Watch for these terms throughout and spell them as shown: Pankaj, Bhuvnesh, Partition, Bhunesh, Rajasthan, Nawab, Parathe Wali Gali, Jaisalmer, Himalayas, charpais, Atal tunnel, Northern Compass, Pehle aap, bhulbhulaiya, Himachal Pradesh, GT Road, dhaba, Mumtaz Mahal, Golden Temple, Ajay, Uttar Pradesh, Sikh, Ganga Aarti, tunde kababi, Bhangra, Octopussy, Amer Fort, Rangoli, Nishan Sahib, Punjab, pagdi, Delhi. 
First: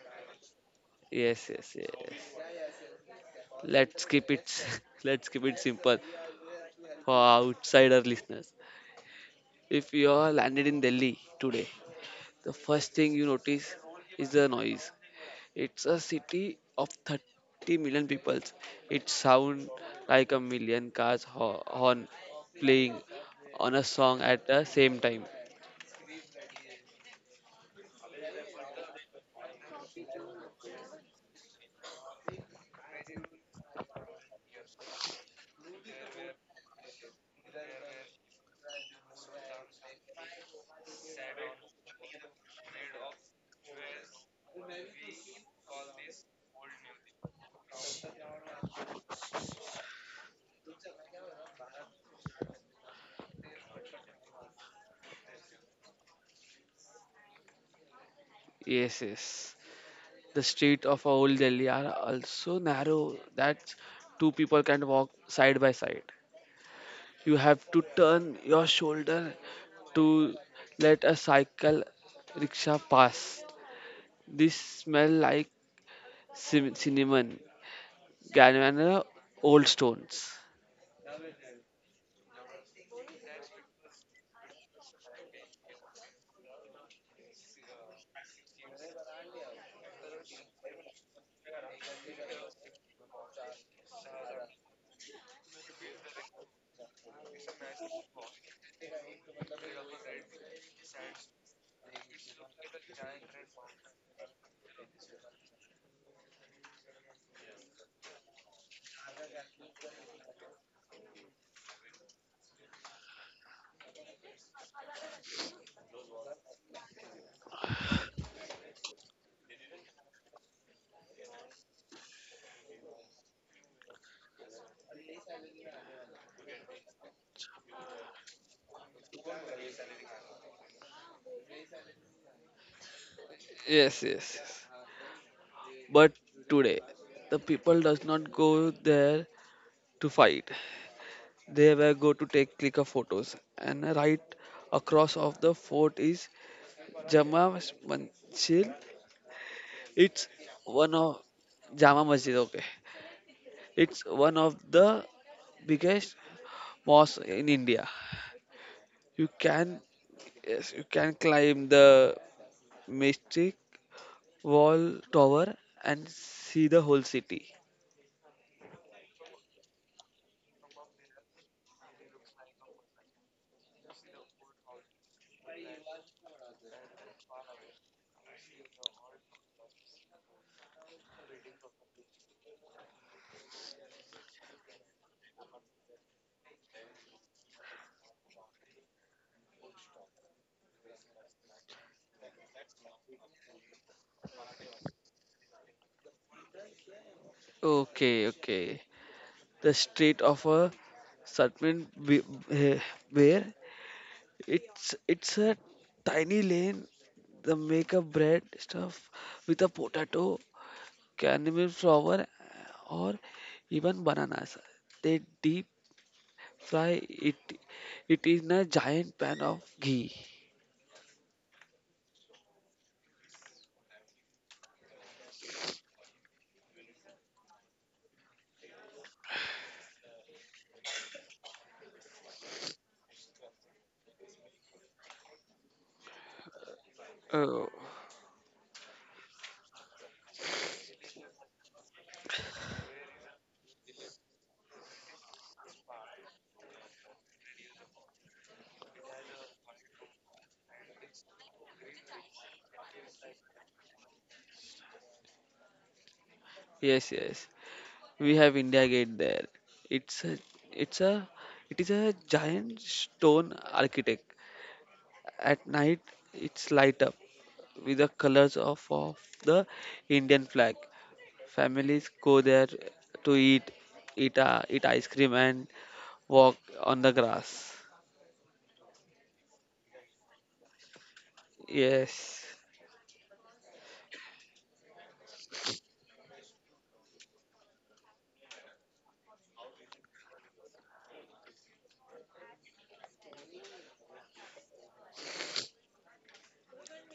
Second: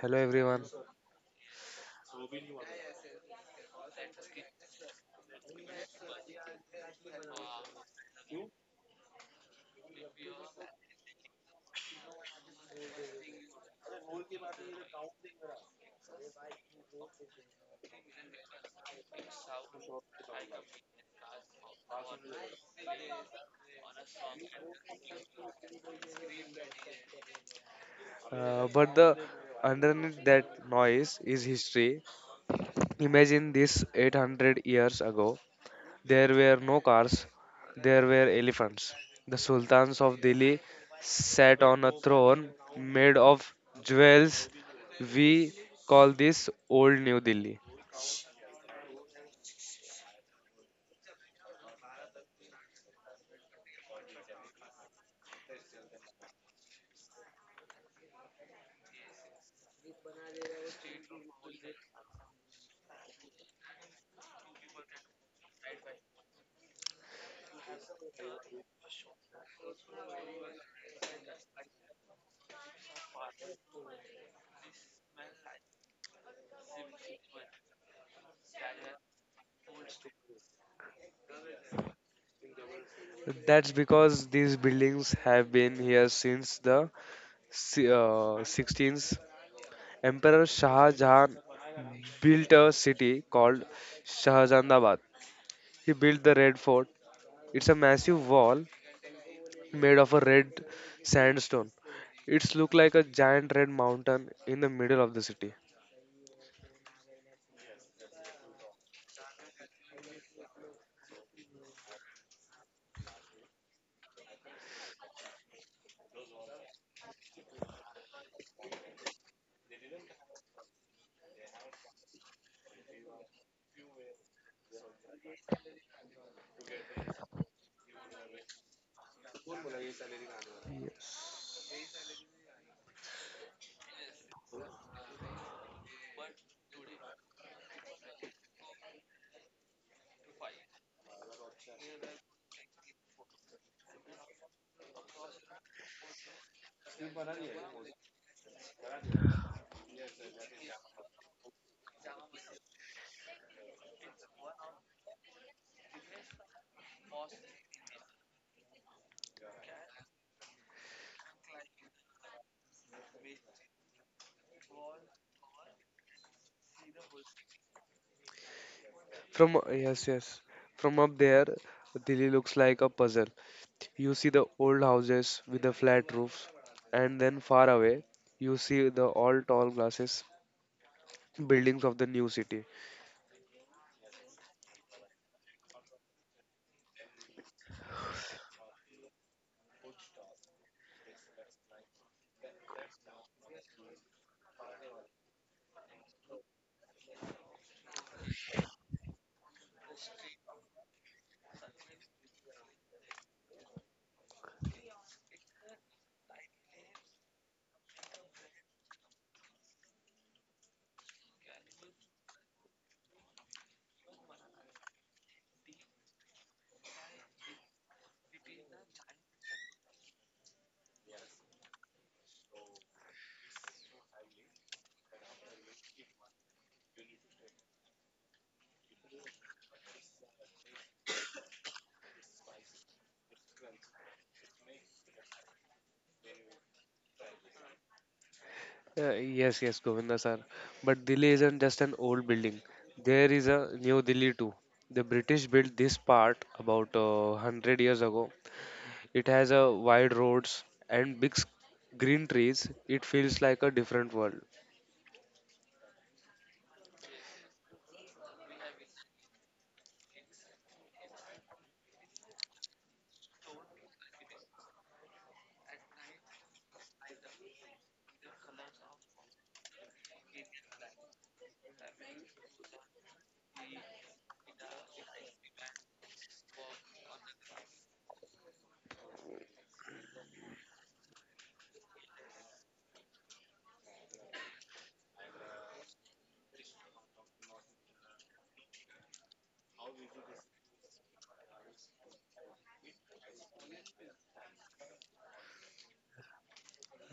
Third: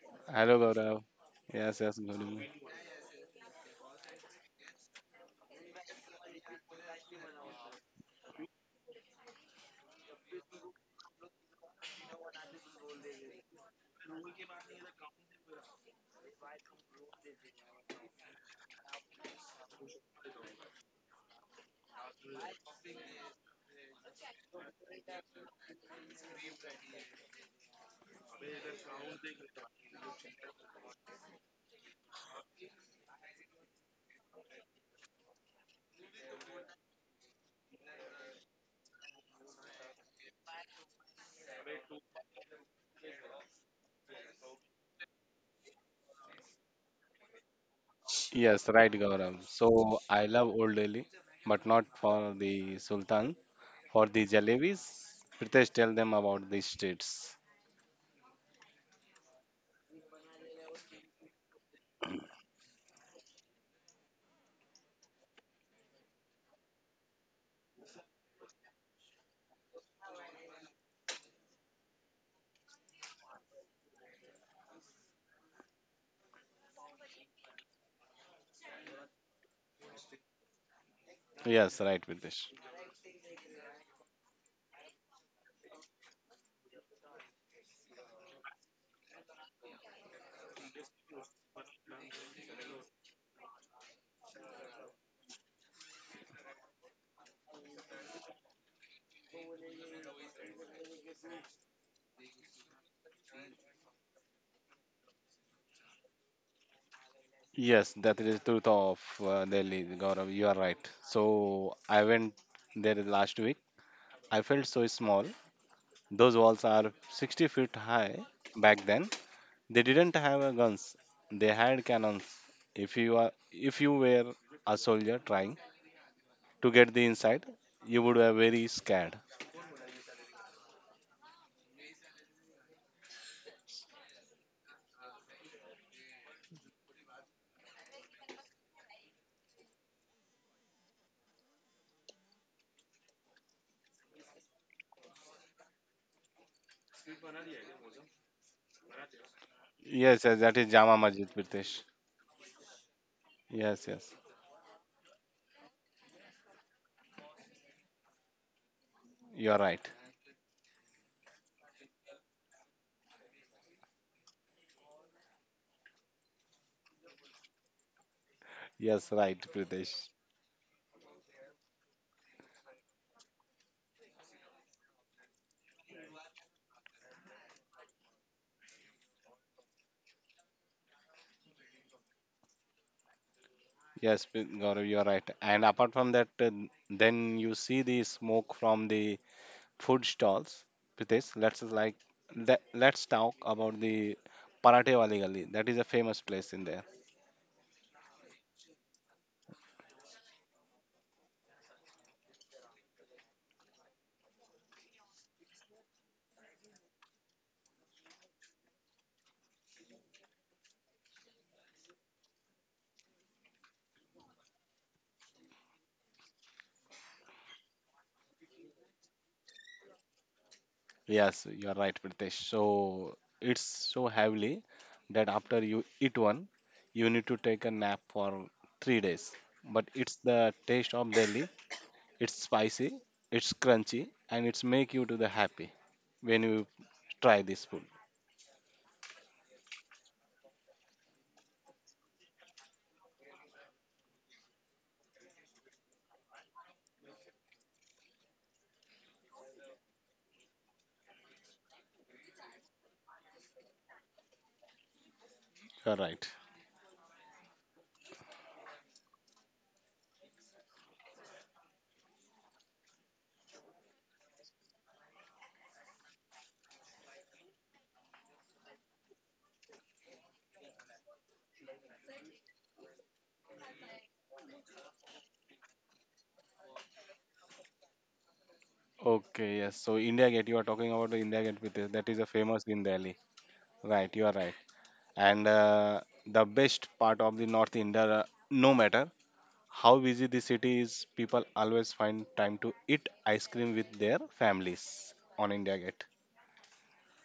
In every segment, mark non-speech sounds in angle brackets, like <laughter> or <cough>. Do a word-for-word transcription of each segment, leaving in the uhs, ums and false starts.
Hello, Hello everyone. Gaurav. Yes, yes, Yes, yes, yes. Gaurav. Let's keep it <laughs> let's keep it simple for outsider listeners. If you are landed in Delhi today, the first thing you notice is the noise. It's a city of thirty million people. It sounds like a million cars ho- horn playing on a song at the same time. Uh, but the underneath that noise is history. Imagine this eight hundred years ago. There were no cars, there were elephants. The sultans of Delhi sat on a throne made of jewels. We call this Old New Delhi. Yes, right, Gaurav. So I love Old Delhi, but not for the Sultan, for the jalebis. Pritesh, tell them about the streets. Yes, yes. The street of old Delhi are also narrow that two people can walk side by side. You have to turn your shoulder to let a cycle rickshaw pass. This smell like cin- cinnamon, garam, uh, old stones. Yes, right, Pritesh. That's because these buildings have been here since the si- uh, sixteenth Emperor Shah Jahan built a city called Shahjahanabad. He built the Red Fort. It's a massive wall made of a red sandstone. It's look like a giant red mountain in the middle of the city. Yes, that is the truth of uh, Delhi, Gaurav. You are right. So I went there last week. I felt so small. Those walls are sixty feet high back then. They didn't have a guns. They had cannons. If you are, if you were a soldier trying to get the inside, you would be very scared. Yes. Yes, yes, yes. But today, the people does not go there to fight. They were go to take click of photos. And right across of the fort is Jama Masjid. Yes, It's yes, that is Jama one Masjid, of Pritesh. Jama Masjid. Okay, Yes, it's yes, one of the biggest mosque in India. You you are can right. Yes, you can climb the mystic wall tower and see the whole city. Yes, right, From Pritesh. Yes, yes. From up there, Delhi looks like a puzzle. You see the old houses with the flat roofs, and then far away, you see the all tall glasses buildings of the new city. Yes, P- Gaurav, you are right. And apart from that, uh, then you see the smoke from the food stalls. Pritesh, let's like let, let's talk about the Parathe Wali Gali. That is a famous place in there. Okay, okay. The street of a certain wi- eh, where it's it's a tiny lane the make a bread stuff with a potato caramel flour or even bananas. They deep fry it it is in a giant pan of ghee. Yes, you are right, Pritesh. So it's so heavily that after you eat one, you need to take a nap for three days. But it's the taste of Delhi. It's spicy, it's crunchy, and it's make you to the happy when you try this Oh, food. Uh, yes, yes, Govinda sir. But Delhi isn't just an old building. There is a new Delhi too. The British built this part about uh, a hundred years ago. It has a wide roads and big s- green trees. It feels like a different world. You are right. yes, yes. We have India Gate there. it's a it's a it is a giant stone architect. At night it's light up with the colors of, of the Indian flag. Families go there to eat, eat, uh, eat ice cream and walk on the grass. Okay, yes. So India Gate, you are talking about the India Gate, Pritesh. That is a Yes, famous in Delhi. Right, you are right. And uh, the best part of the North India, uh, no matter how busy the city is, people always find time to eat ice cream with their families on India Gate.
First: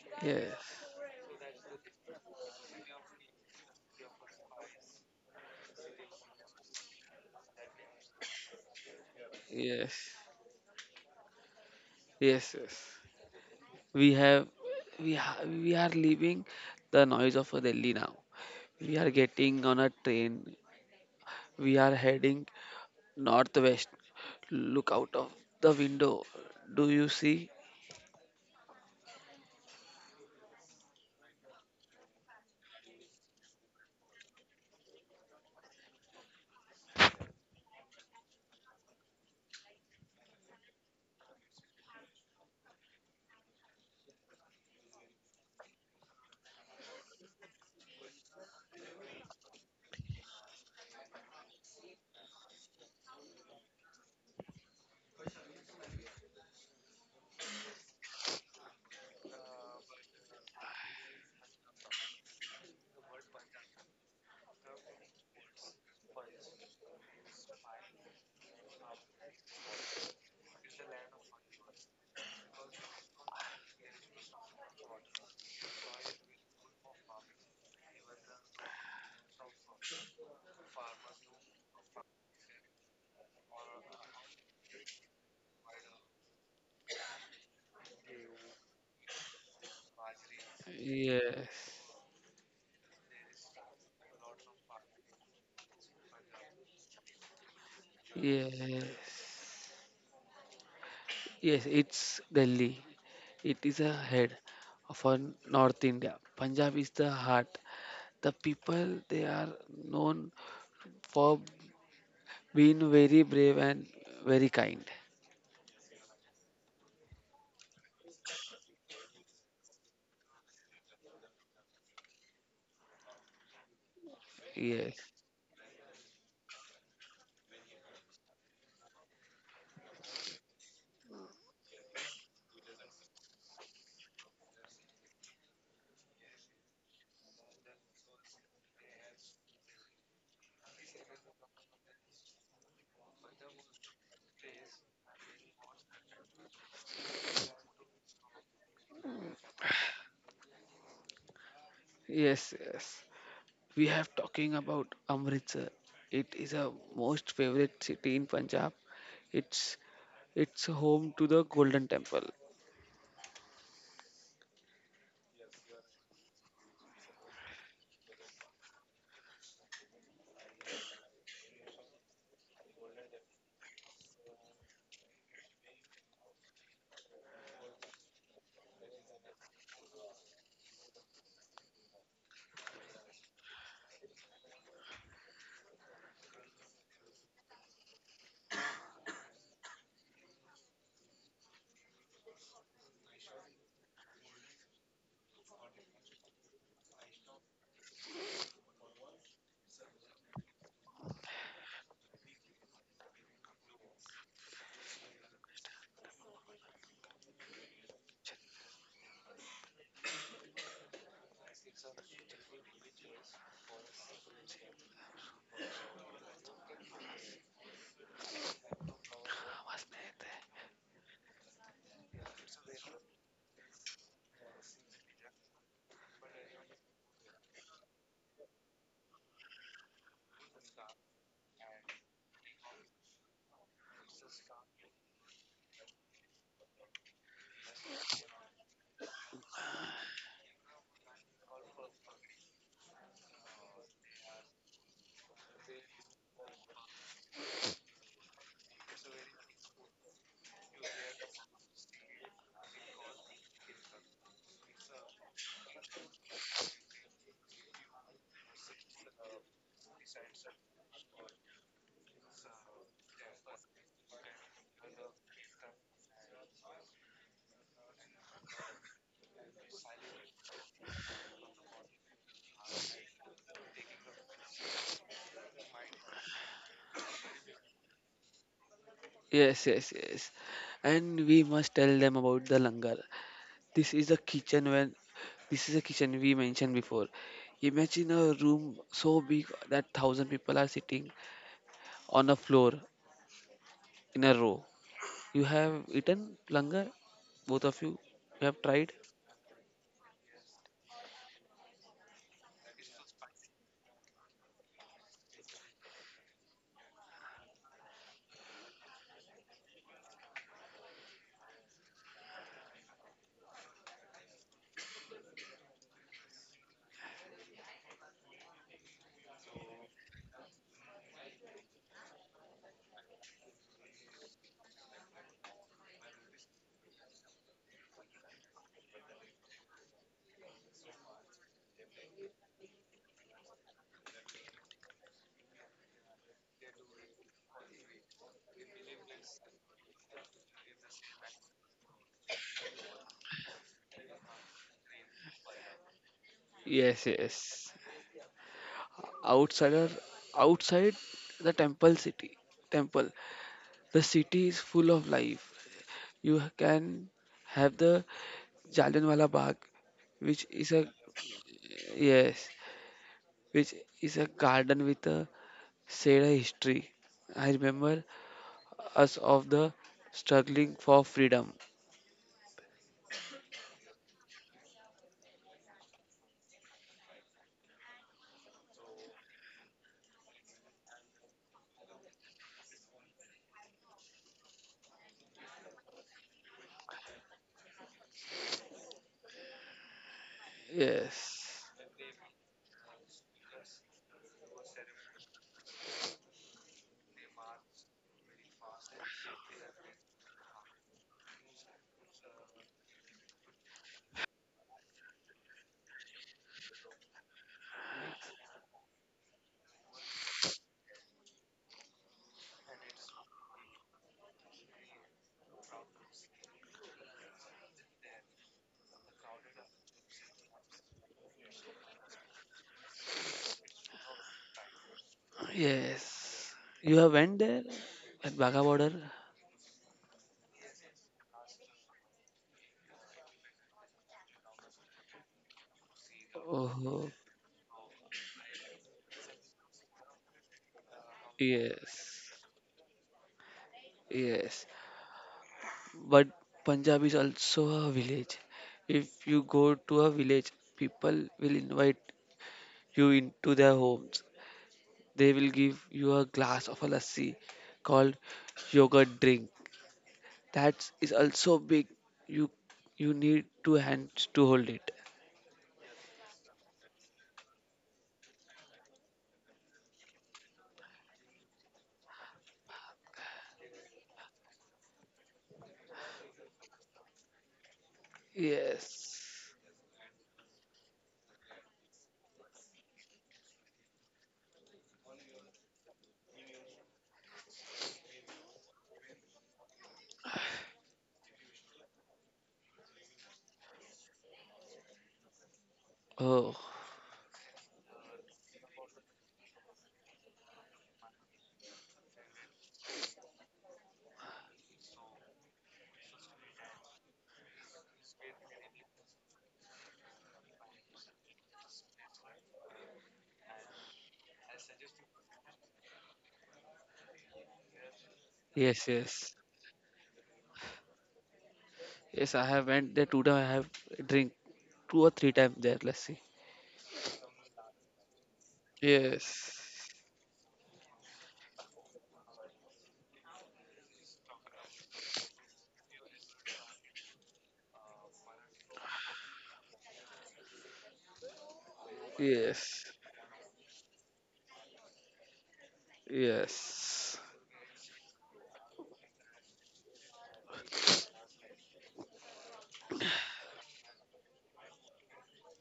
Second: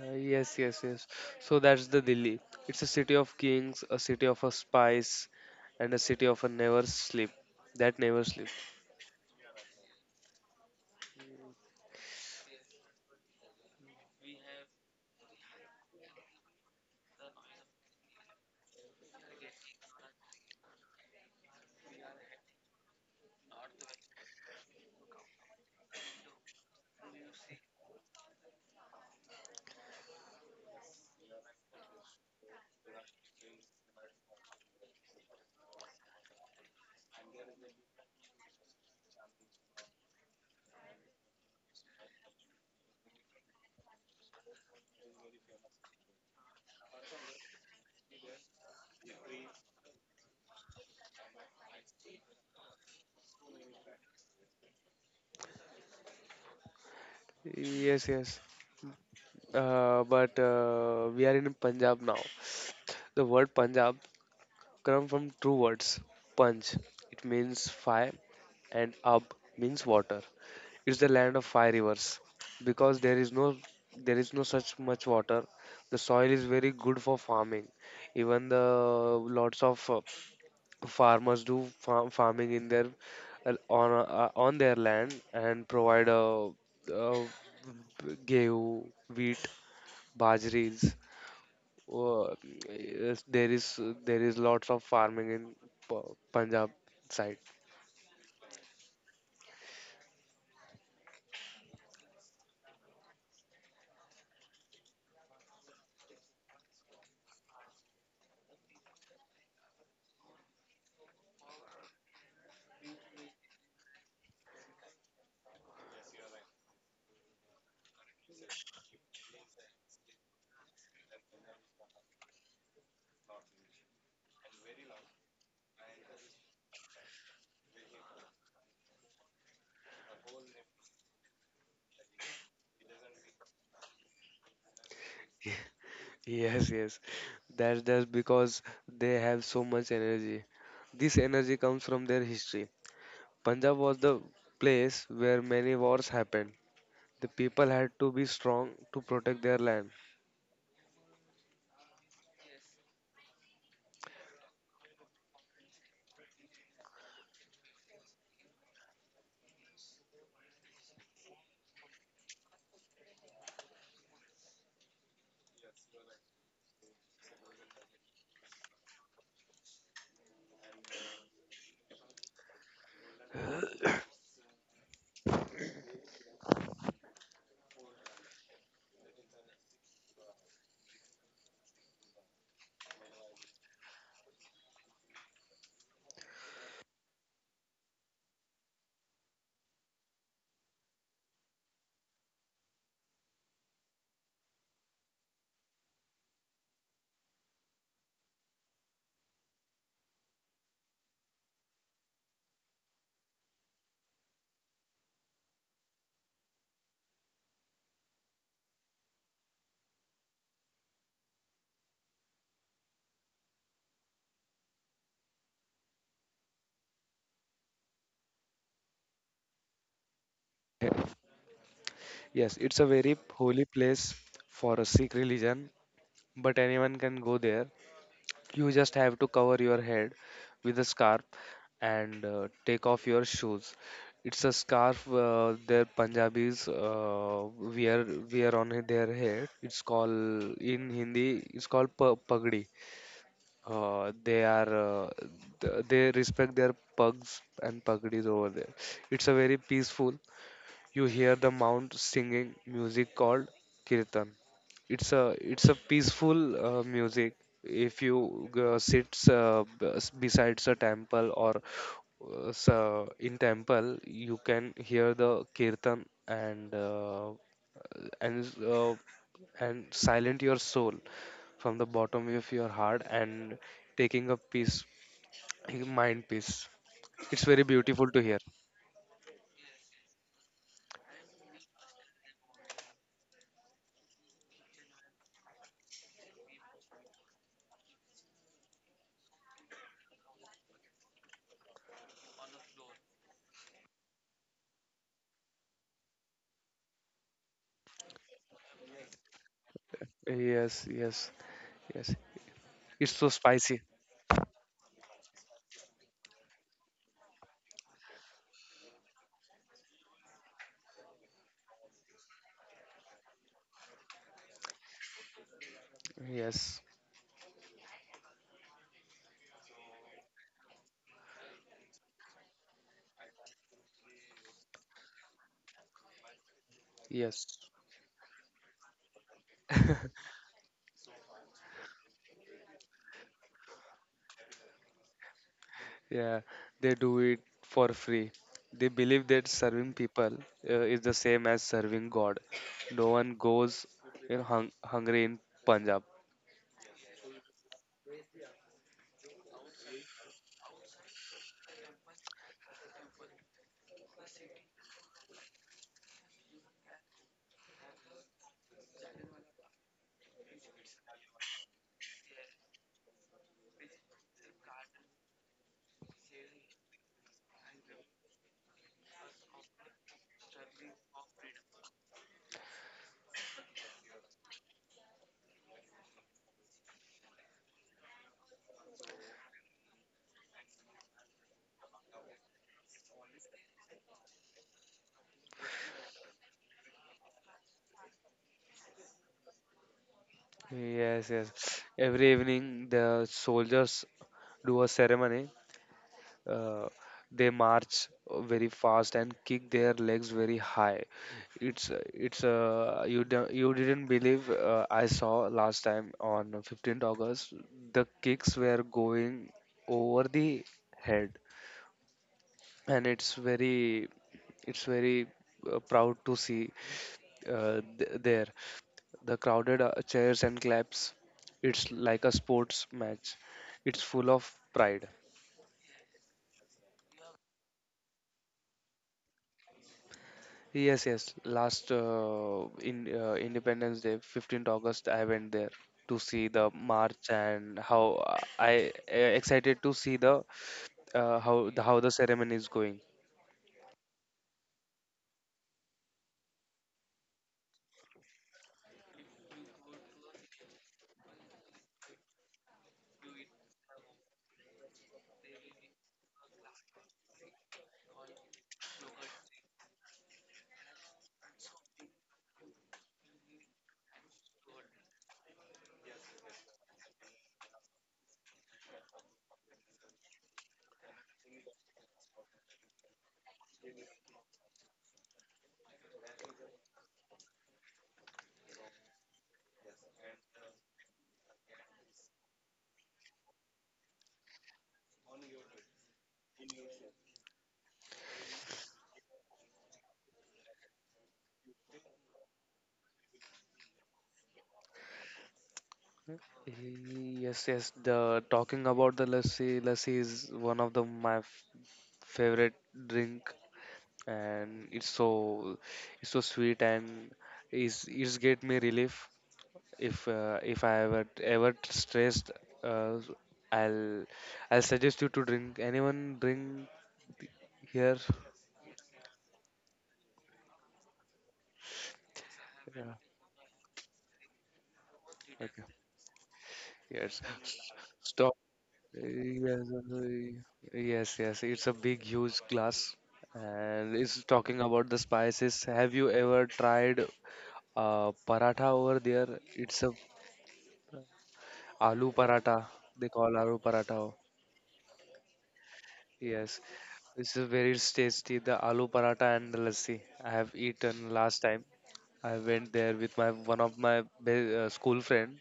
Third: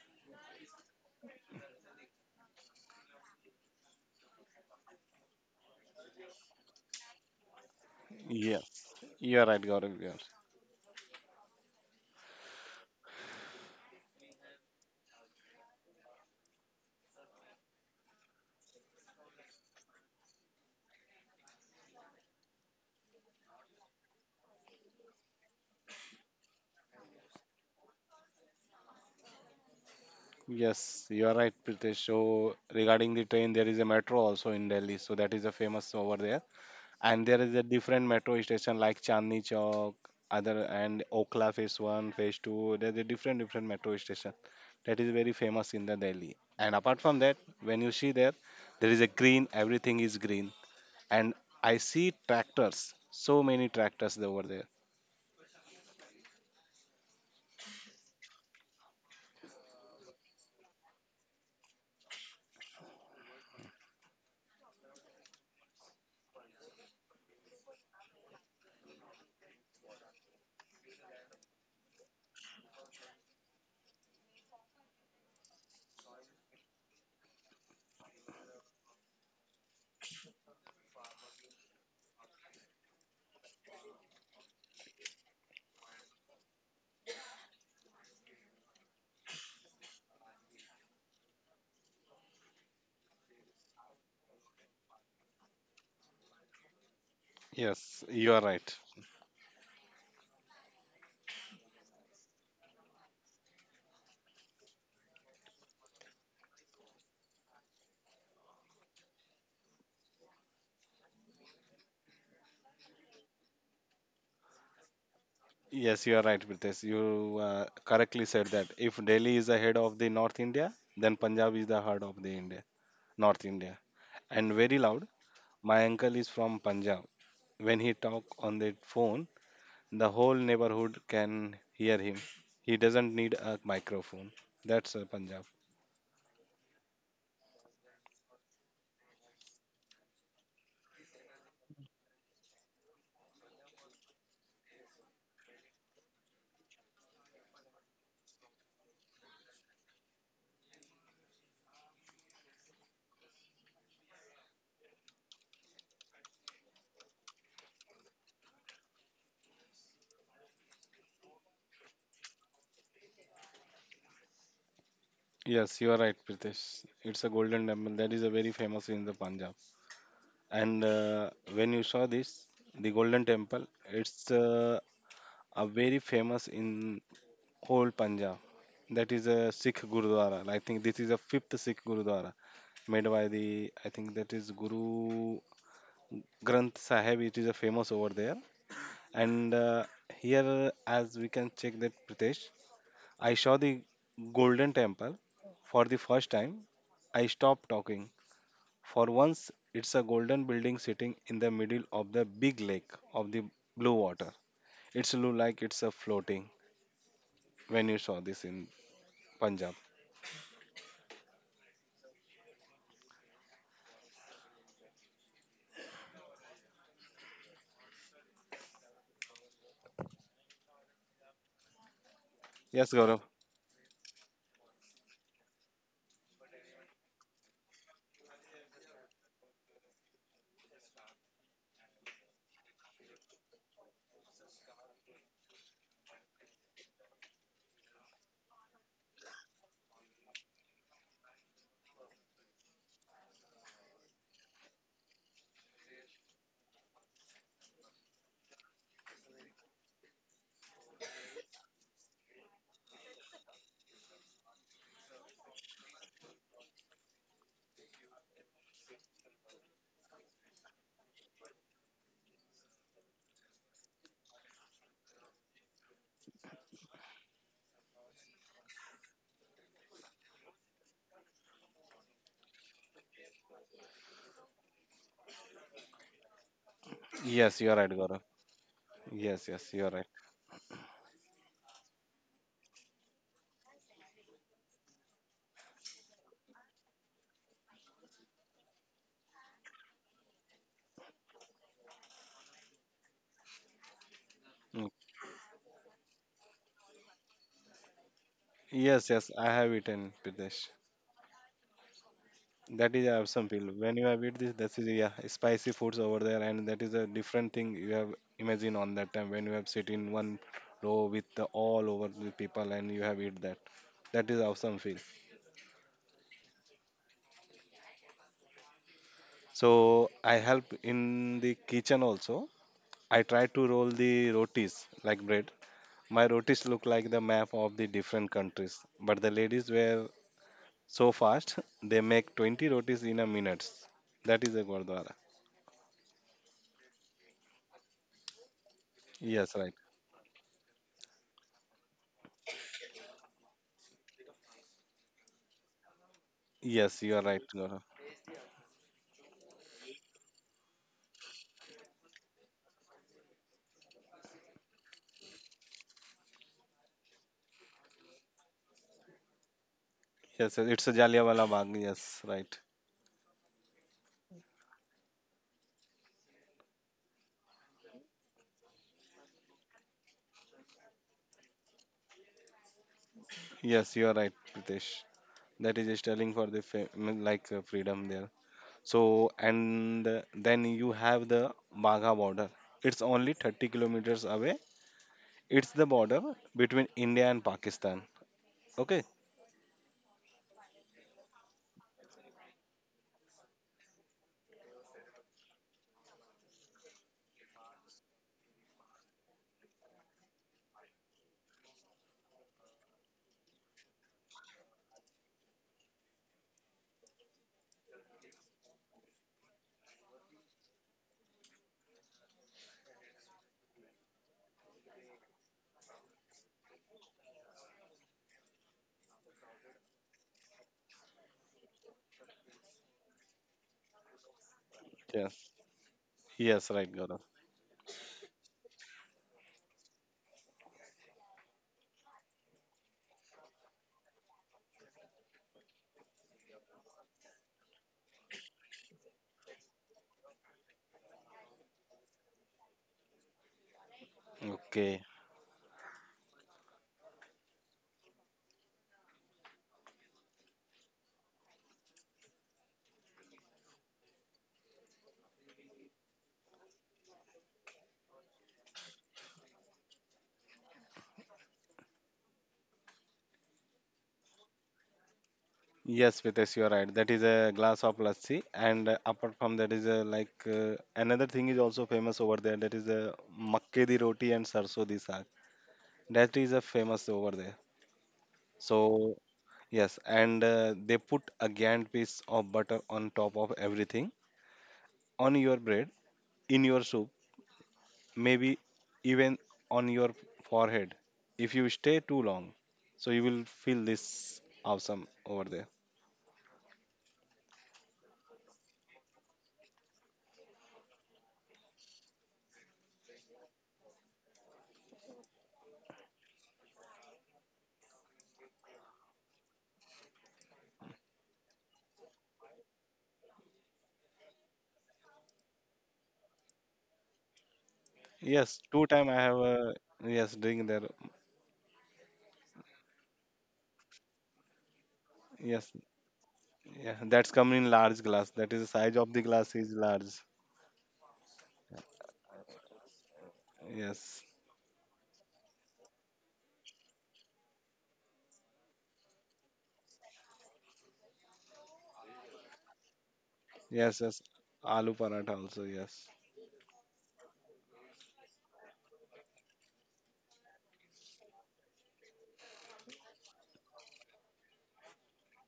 Uh, yes, yes, yes, yes. So that's the Delhi. It's a city of kings, a city of a spice, and a city of a never sleep. That never sleep. Yes, you are right, Gaurav. you yes, are- Right. yes, yes. We have, we ha- We are leaving the noise of Delhi now. We are getting on a train. We are heading northwest. Look out of the window. Do you see? Yes, you are right, Pritesh. So regarding the train, there is a metro also in Delhi, so that is a famous over there. And there is a different metro station like Chandni Chowk, other and Okla Phase One, Phase Two. There's a different different metro station that is very famous in the Delhi. And apart from that, when you see there, there is a green. Everything is green and I see tractors, so many tractors over there. Yes, yes. Uh, but uh, we are in Punjab now. The word Punjab come from two words. Punch, it means fire, and ab means water. It's the land of five rivers because there is no there is no such much water. The soil is very good for farming. Even the lots of uh, farmers do farm, farming in their uh, on uh, on their land and provide uh, uh, gehu, wheat, bajris Yes, uh, yes, there is there is lots of farming in P- Punjab side. Yes, you are right. yes. Yes, it's Delhi. It is a head for North India. Punjab is the heart. The people they are known for being very brave and very kind. Yes, you are right, Pritesh. You uh, correctly said that if Delhi is the head of the North India, then Punjab is the heart of the India, North India. And very Yes, loud, my uncle is from Punjab. When he talk on the phone, the whole neighborhood can hear him. He doesn't need a microphone. That's uh, Punjab. Yes, yes. That's just because they have so much energy. This energy comes from their history. Punjab was the place where many wars happened. The people had to be strong to protect their land. yes, yes. We have talking about Amritsar. It is a most favorite city in Punjab. It's it's home to the Golden Temple. Yes, you are right, Pritesh. It's a golden temple that is a very famous in the Punjab. And uh, when you saw this, the Golden Temple, it's uh, a very famous in whole Punjab. That is a Sikh Gurudwara. I think this is a fifth Sikh Gurudwara made by the, I think that is Guru Granth Sahib. It is a famous over there. And uh, here, as we can check that Pritesh, I saw the Golden Temple for the first time. I stopped talking for once, it's a golden building sitting in the middle of the big lake of the blue water. It's look like it's a floating when you saw this in Punjab. Yes, it's a Yes, very Gaurav. holy place for a Sikh religion, but anyone can go there. You just have to cover your head with a scarf and uh, take off your shoes. It's a scarf uh, their Punjabis uh, wear wear on their head. It's called in Hindi. It's called pa- pagdi. Uh, they are, uh, th- they respect their pugs and pagdis over there. It's a very peaceful. You hear the mount singing music called kirtan. It's a it's a peaceful uh, music. If you uh, sits uh, bes- besides a temple or uh, s- uh, in temple you can hear the kirtan and uh, and uh, and silent your soul from the bottom of your heart and taking a peace mind peace. It's Yes, very you are right, beautiful Gaurav. to hear. Yes, Yes, yes, you are yes, right. yes. And we must tell them about the langar. This is the kitchen when this is a kitchen we mentioned before. Imagine a room so big that thousand people are sitting on a floor in a row. Mm. You have eaten langar, both of you. You have tried. Yes, yes, I have eaten Pradesh. Yes, yes, yes. That is It's so awesome feel. spicy. When you have eat this, that is yeah, spicy foods over there, and that is a different thing you have imagine on that time when you have sit in one row with the, all over the people and you have eat that. That is awesome feel. Yes, So I help in the kitchen also. I try to roll the rotis like bread. My rotis look like the yes. map of the different countries, but the ladies were so fast. <laughs> They make twenty rotis in a minute. That is a Gurdwara. Yeah, they do it for free. They believe that Yes, right. serving people uh, is the same as serving God. No one goes, you know, hung- hungry in Punjab. Yes, Yes, you are right. yes. Gaurav. outsider Outside the temple city, temple the city is full of life. You can have the Jallianwala Bagh, which Yes, yes, is a, it's a Jallianwala Bagh. Yes, yes, right. which is a garden with a Seda history. I remember us of the struggling for freedom. Yes, you are right, Pritesh. That is sterling for the fa- mean, like uh, freedom there. So and uh, then you have the Bagha border. It's only thirty kilometers away. It's the border between India and Pakistan. Okay. Yes, Yes, yes. Every evening, the soldiers do a ceremony. Uh, they march uh, very fast and kick their legs very high. It's it's uh, you do, you didn't believe uh, I saw last time on fifteenth August. The kicks were going over the head, and it's very it's very uh, proud to see uh, th- there the crowded uh, chairs and claps. It's like a sports match. It's full of pride. Yes. yes. Yes, You right, have Gaurav. went there at Bagha border. Yes, yes. Last uh, in uh, Independence Day, August fifteenth, I went there to see the Oh, march and how uh, I uh, excited to see the uh, how the how the yes, ceremony is going. yes. Okay. But Punjab is also a village. If you go to a village, people will invite you into their homes. They will give you a glass of a lassi called yogurt drink. That is also big. You you need two hands to hold it. Yes, Pritesh, you are right. That is a glass of lassi, and uh, apart from that is a, like uh, another thing is also famous over there. That is a makke di roti and sarso di saag. That is a famous over there. So Yes. yes, and uh, they put a giant piece of butter on top of everything on your bread in your soup, maybe even on your forehead if you stay too long, so you will feel this awesome over there. Oh, Yes, yes. The talking about the lassi. Lassi is one of the my f- favorite drink, and it's so it's so sweet and is it's it's get me relief if uh, if I ever ever stressed, uh, I'll I'll suggest you to drink. Anyone drink here? Yes, yes, two time I yes. have a, yes, drink there. Yes, I have went there Yeah. today. I have drink two or three times there. Okay. Yes, Let's see. yeah, Yes. that's coming in S- large glass. Stop. That is the size of the Yes. glass is Yes. uh, large. Yes. Yes. It's a big, huge glass, and Yes, it's talking about the spices. Have you ever tried uh, paratha over there? It's a aloo paratha. Yes. They call aloo yes, paratha. yes, aloo paratha also. Yes. Yes, Yes. this is very tasty. The aloo paratha and the lassi. I have eaten last time. I went there with my one of my be- uh, school friend.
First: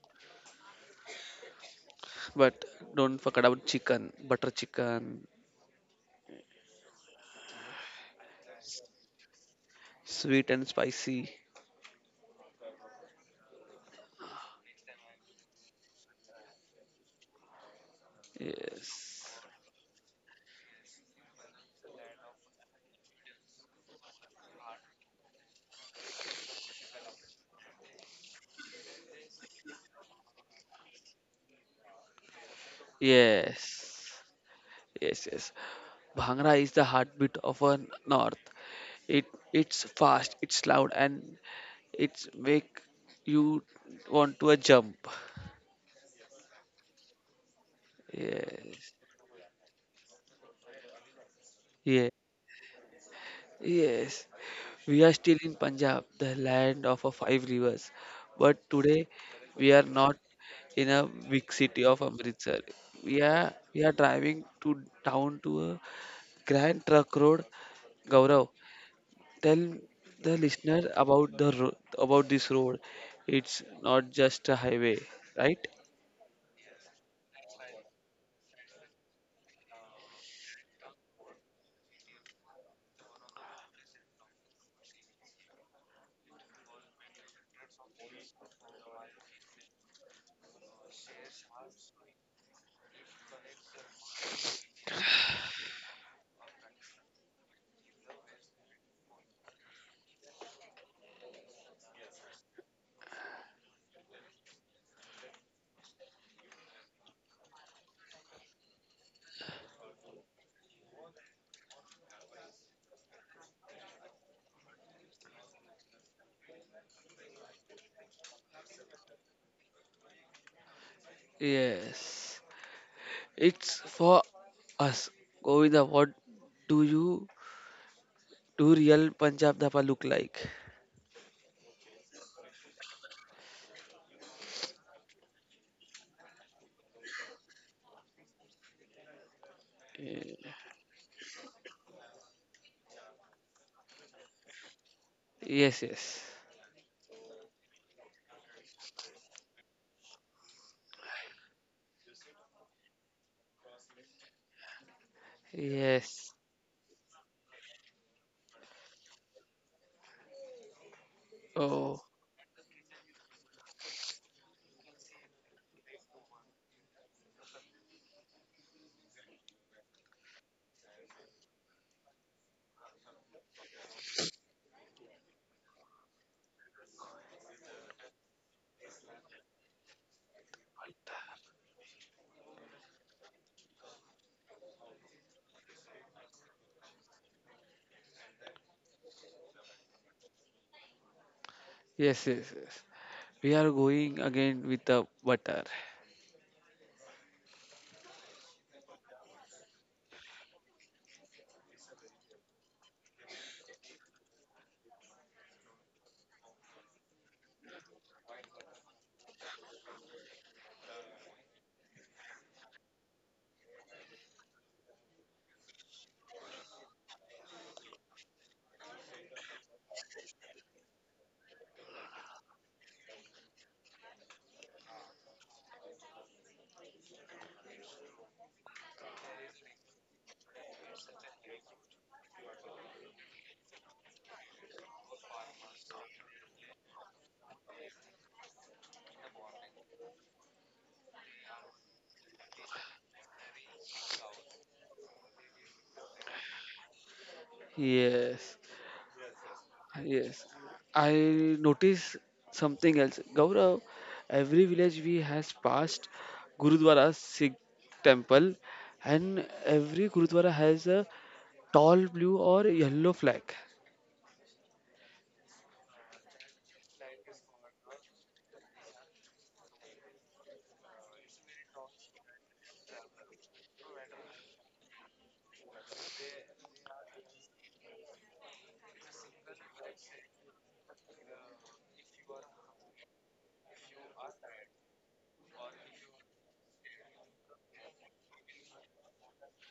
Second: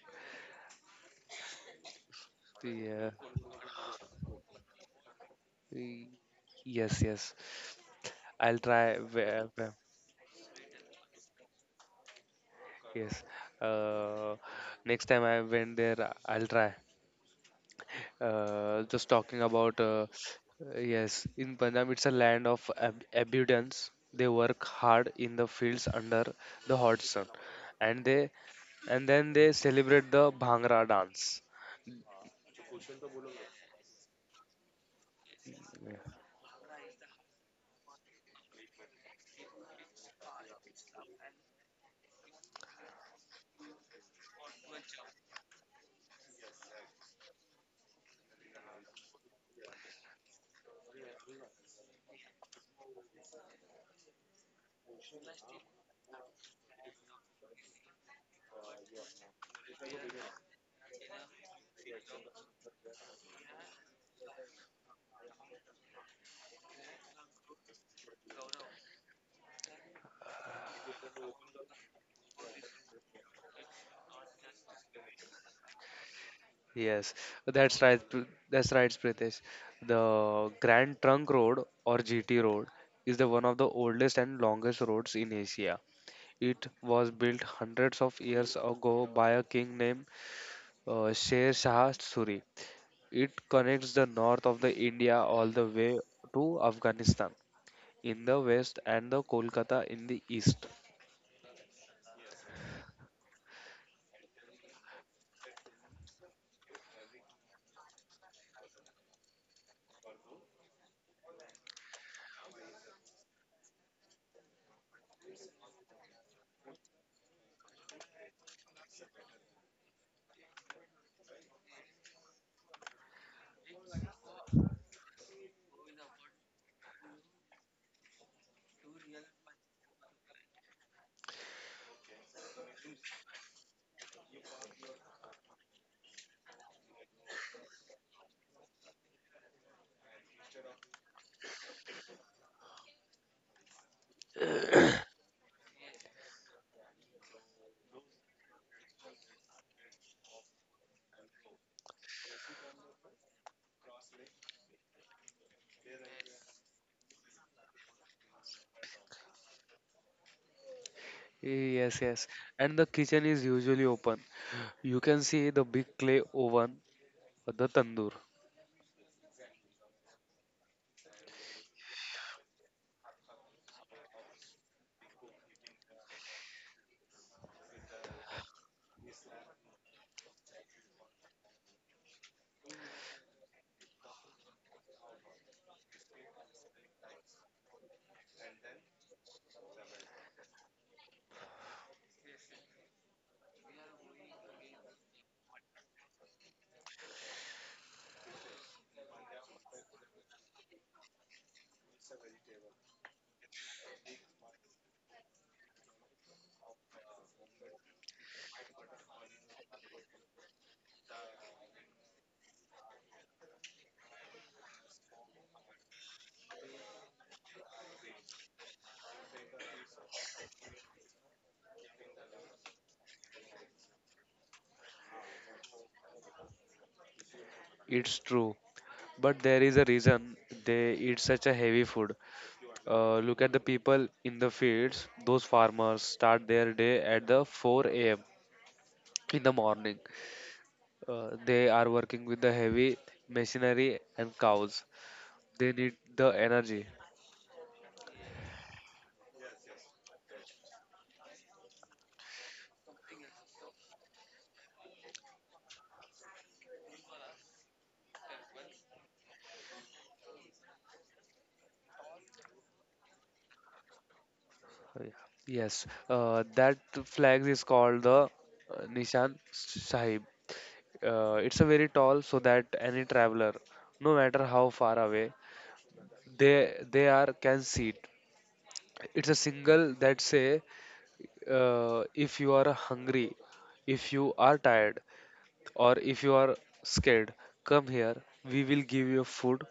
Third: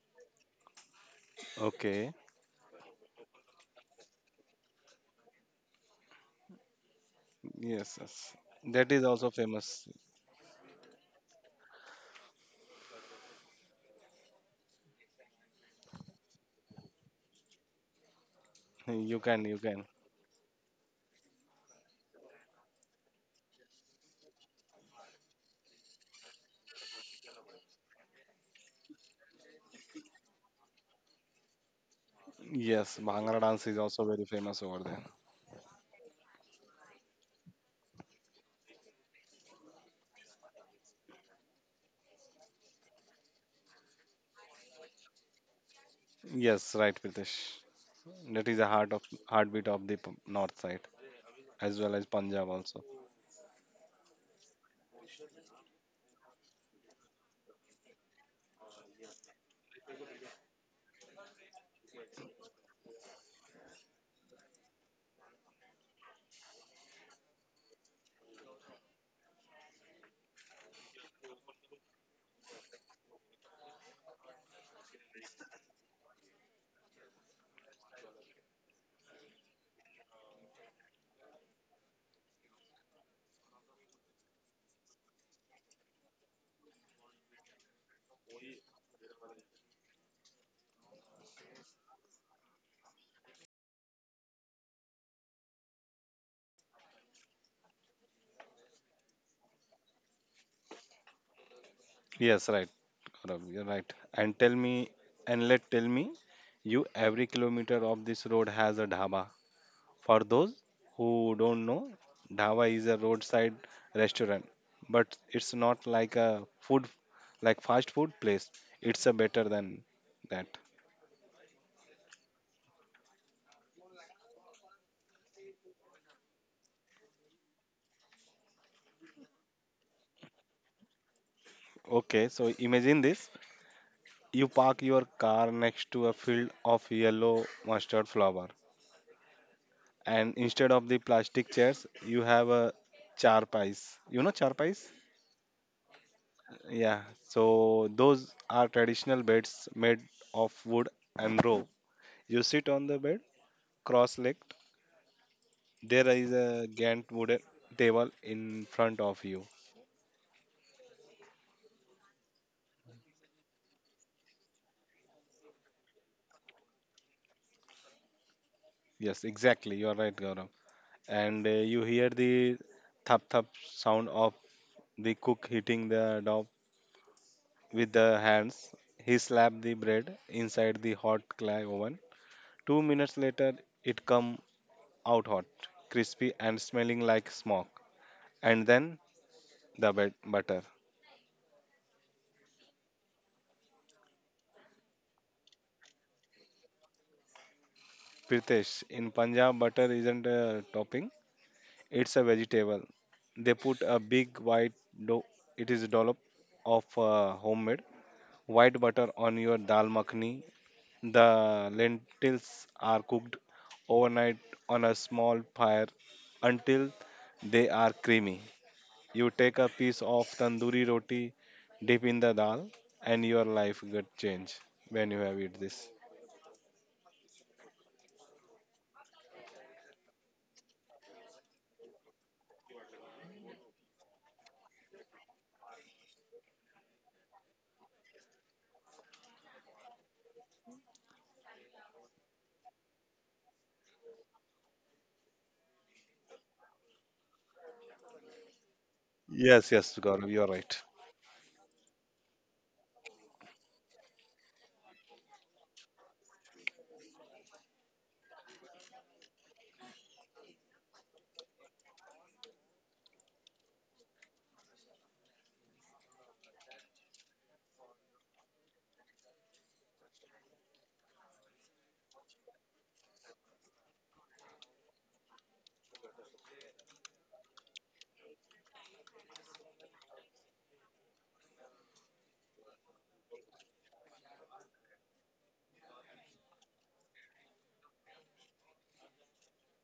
Okay, But Yeah. don't forget about chicken, butter chicken, Y- Yes, yes. yes, yes, I'll that try. is also where- where- famous. sweet and spicy. Yes. Uh, Next time I went there, I'll try. Uh, just You can, Yes. talking you can, about, uh, yes, in Punjab, it's a land of ab- abundance. They work hard in the fields under the hot sun, and they and then they celebrate the Bhangra dance. yes. Bhangra dance Yes. is also very famous over there. Yes, yes. Yeah. Bhangra is the heartbeat of our north. It it's fast, it's loud, and it's make you want to a jump. Yes, right, Pritesh. That is the heart Yes, of heartbeat of the p- north side, as well as yeah, Punjab also. yes. We are still in Punjab, the land of a five rivers, but today we are not in a big city of Amritsar. We are we are driving to down to a grand truck road, Gaurav. Tell the listener about the ro- about this road. It's not just a highway, right? Yes, that's right. Pr- That's right, Pritesh. The Grand Trunk Road or G T Road is the one of the oldest and longest roads in Asia. It was built hundreds of years ago by a king named uh, Sher Shah Suri. It connects the north of the India all the way to Afghanistan in the west and the Kolkata in the east. Yes, right, Gaurav, you're right. And tell me, and let tell me, you every kilometer of this road has a dhaba. For those who don't know, dhaba is a roadside restaurant, but it's not like a food, like fast food place. It's a better than that. Yes. It's for us, Govinda. What do you do real Punjab dhaba look like? Okay, so imagine this: you park your car next to a field of yellow mustard flower, and Ye- instead of the plastic chairs you have a charpais. You know charpais? Yes, yes. Yeah, so those are traditional beds made of wood and rope. You sit on the bed cross-legged. There is Yes. a gant wooden table in front of you. Yes, Oh, yes. And the kitchen is usually open. You can see the big clay oven, the tandoor. Yes, exactly, you are right, Gaurav. And uh, you hear the thap thap sound of the cook hitting the dough with the hands. He slapped the bread inside the hot clay oven. Two minutes later it come out hot, crispy and smelling like smoke. And then the bet- butter. yes, yes, yes. We are going again with the butter. Pritesh, in Punjab, butter isn't a topping, it's a vegetable. They put a big white dough, it is dollop of uh, homemade white butter on your dal makhani. The lentils are cooked overnight on a small fire until they are creamy. You take a piece of tandoori roti, dip in the dal, and your life get change when you have eat this. It's true. But there is a reason they eat such a heavy food. Uh, look at the people in the fields. Those farmers start their day at the four a m in the morning. Uh, they are working with the heavy machinery and cows. They need the energy. Yes. Yes, yes, Gaurav, you are Yes, right. I notice something else, Gaurav. Every village we has passed Gurudwara Sikh temple, and every Gurudwara has a tall blue or yellow flag. Uh, Yes, uh, that flag is called the uh, Nishan Sahib. Uh, it's a very tall so that any traveler, no matter how far away they they are, can see it. It's a single that say, uh, if you are hungry, if you are tired, or if you are scared, come here. We will give you food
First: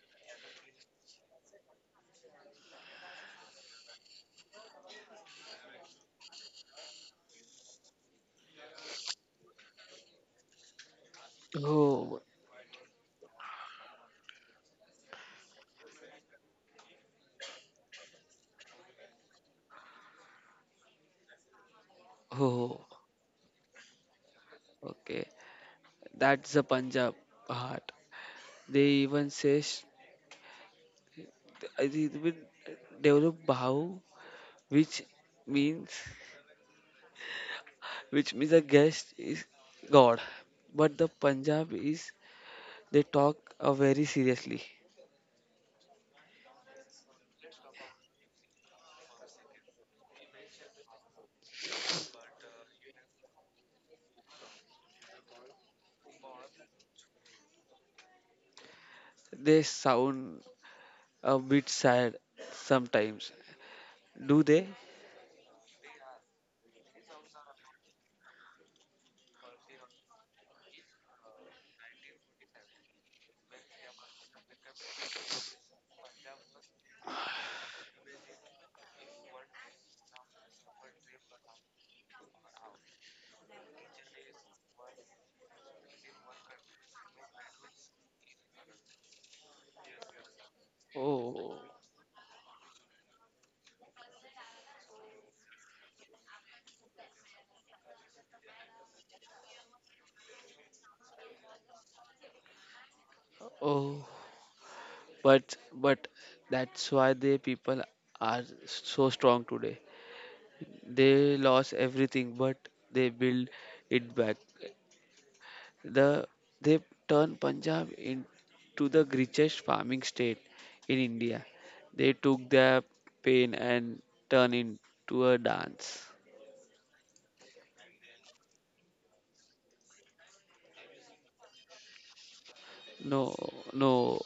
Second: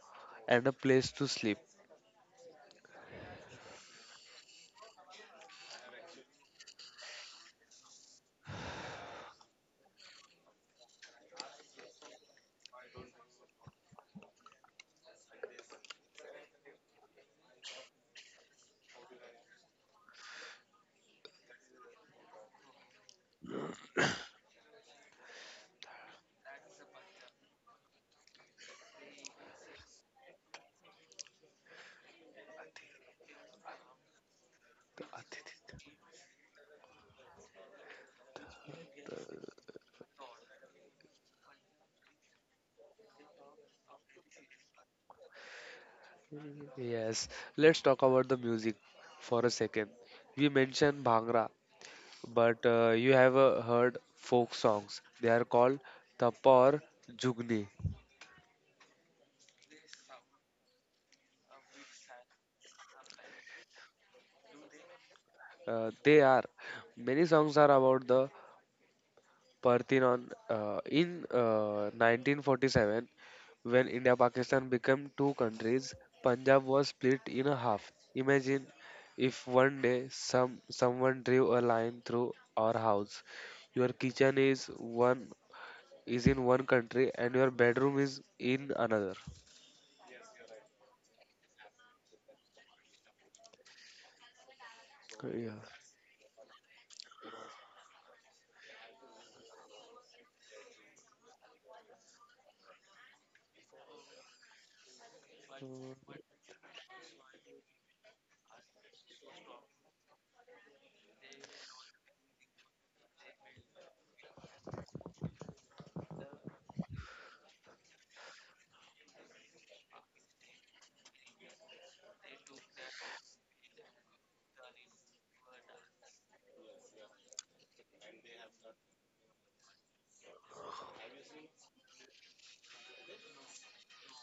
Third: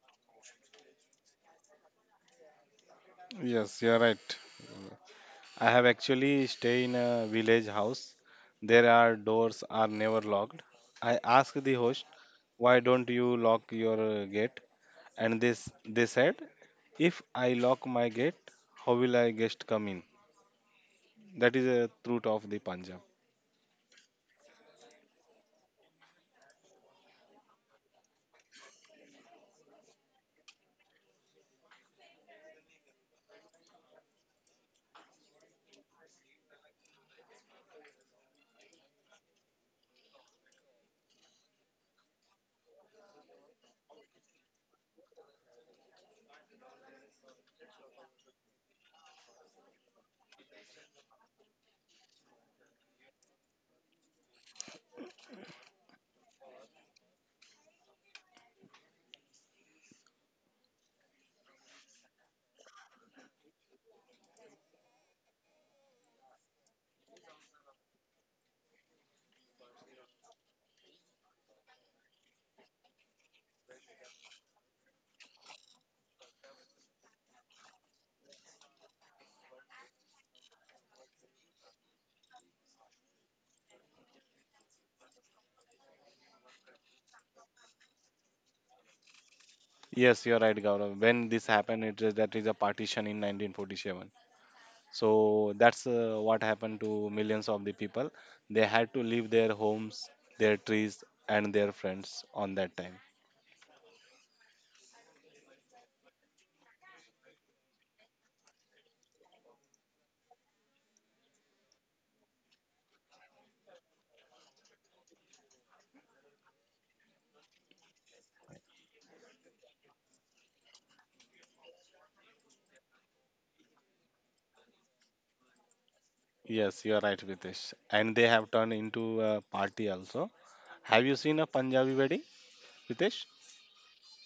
and a place to sleep. Yes, you are right. I have actually stay in a village house. There are doors are never locked. I asked the host, Oh, why don't you lock your uh, gate? And this they said, if I lock my gate, how will I guest come in? That is a truth of the oh, Punjab. okay. That's the Punjab heart. They even say sh- I think it will develop Bhau, which means which means a guest is God, but the Punjab is. They talk uh, very seriously. Yes, let's talk about the music for a second. We mentioned Bhangra, but uh, you have uh, heard folk songs. They are called Tappa or Jugni. They sound a bit sad sometimes. Do they? Uh, they are many songs are about the Parthenon uh, in uh, nineteen forty-seven when India Pakistan became two countries. Punjab was split in a half. Imagine if one day some someone drew a line through our house. Your kitchen is one is in one country and your bedroom is in another. Yes, you're right, Gaurav. When this Oh, happened, it is that is a partition in nineteen forty-seven. So that's uh, what happened to millions of the people. They had to leave their homes, their trees, and their friends on that time. oh. But but Yeah. that's why the people are so strong today. They lost everything, but they build it back. The they turned Punjab into the richest farming state in India. They took their pain and turned into a dance. Yes, you're right, Vitesh. And they have turned into a party also. Have you seen a Punjabi wedding, Vitesh? No, no.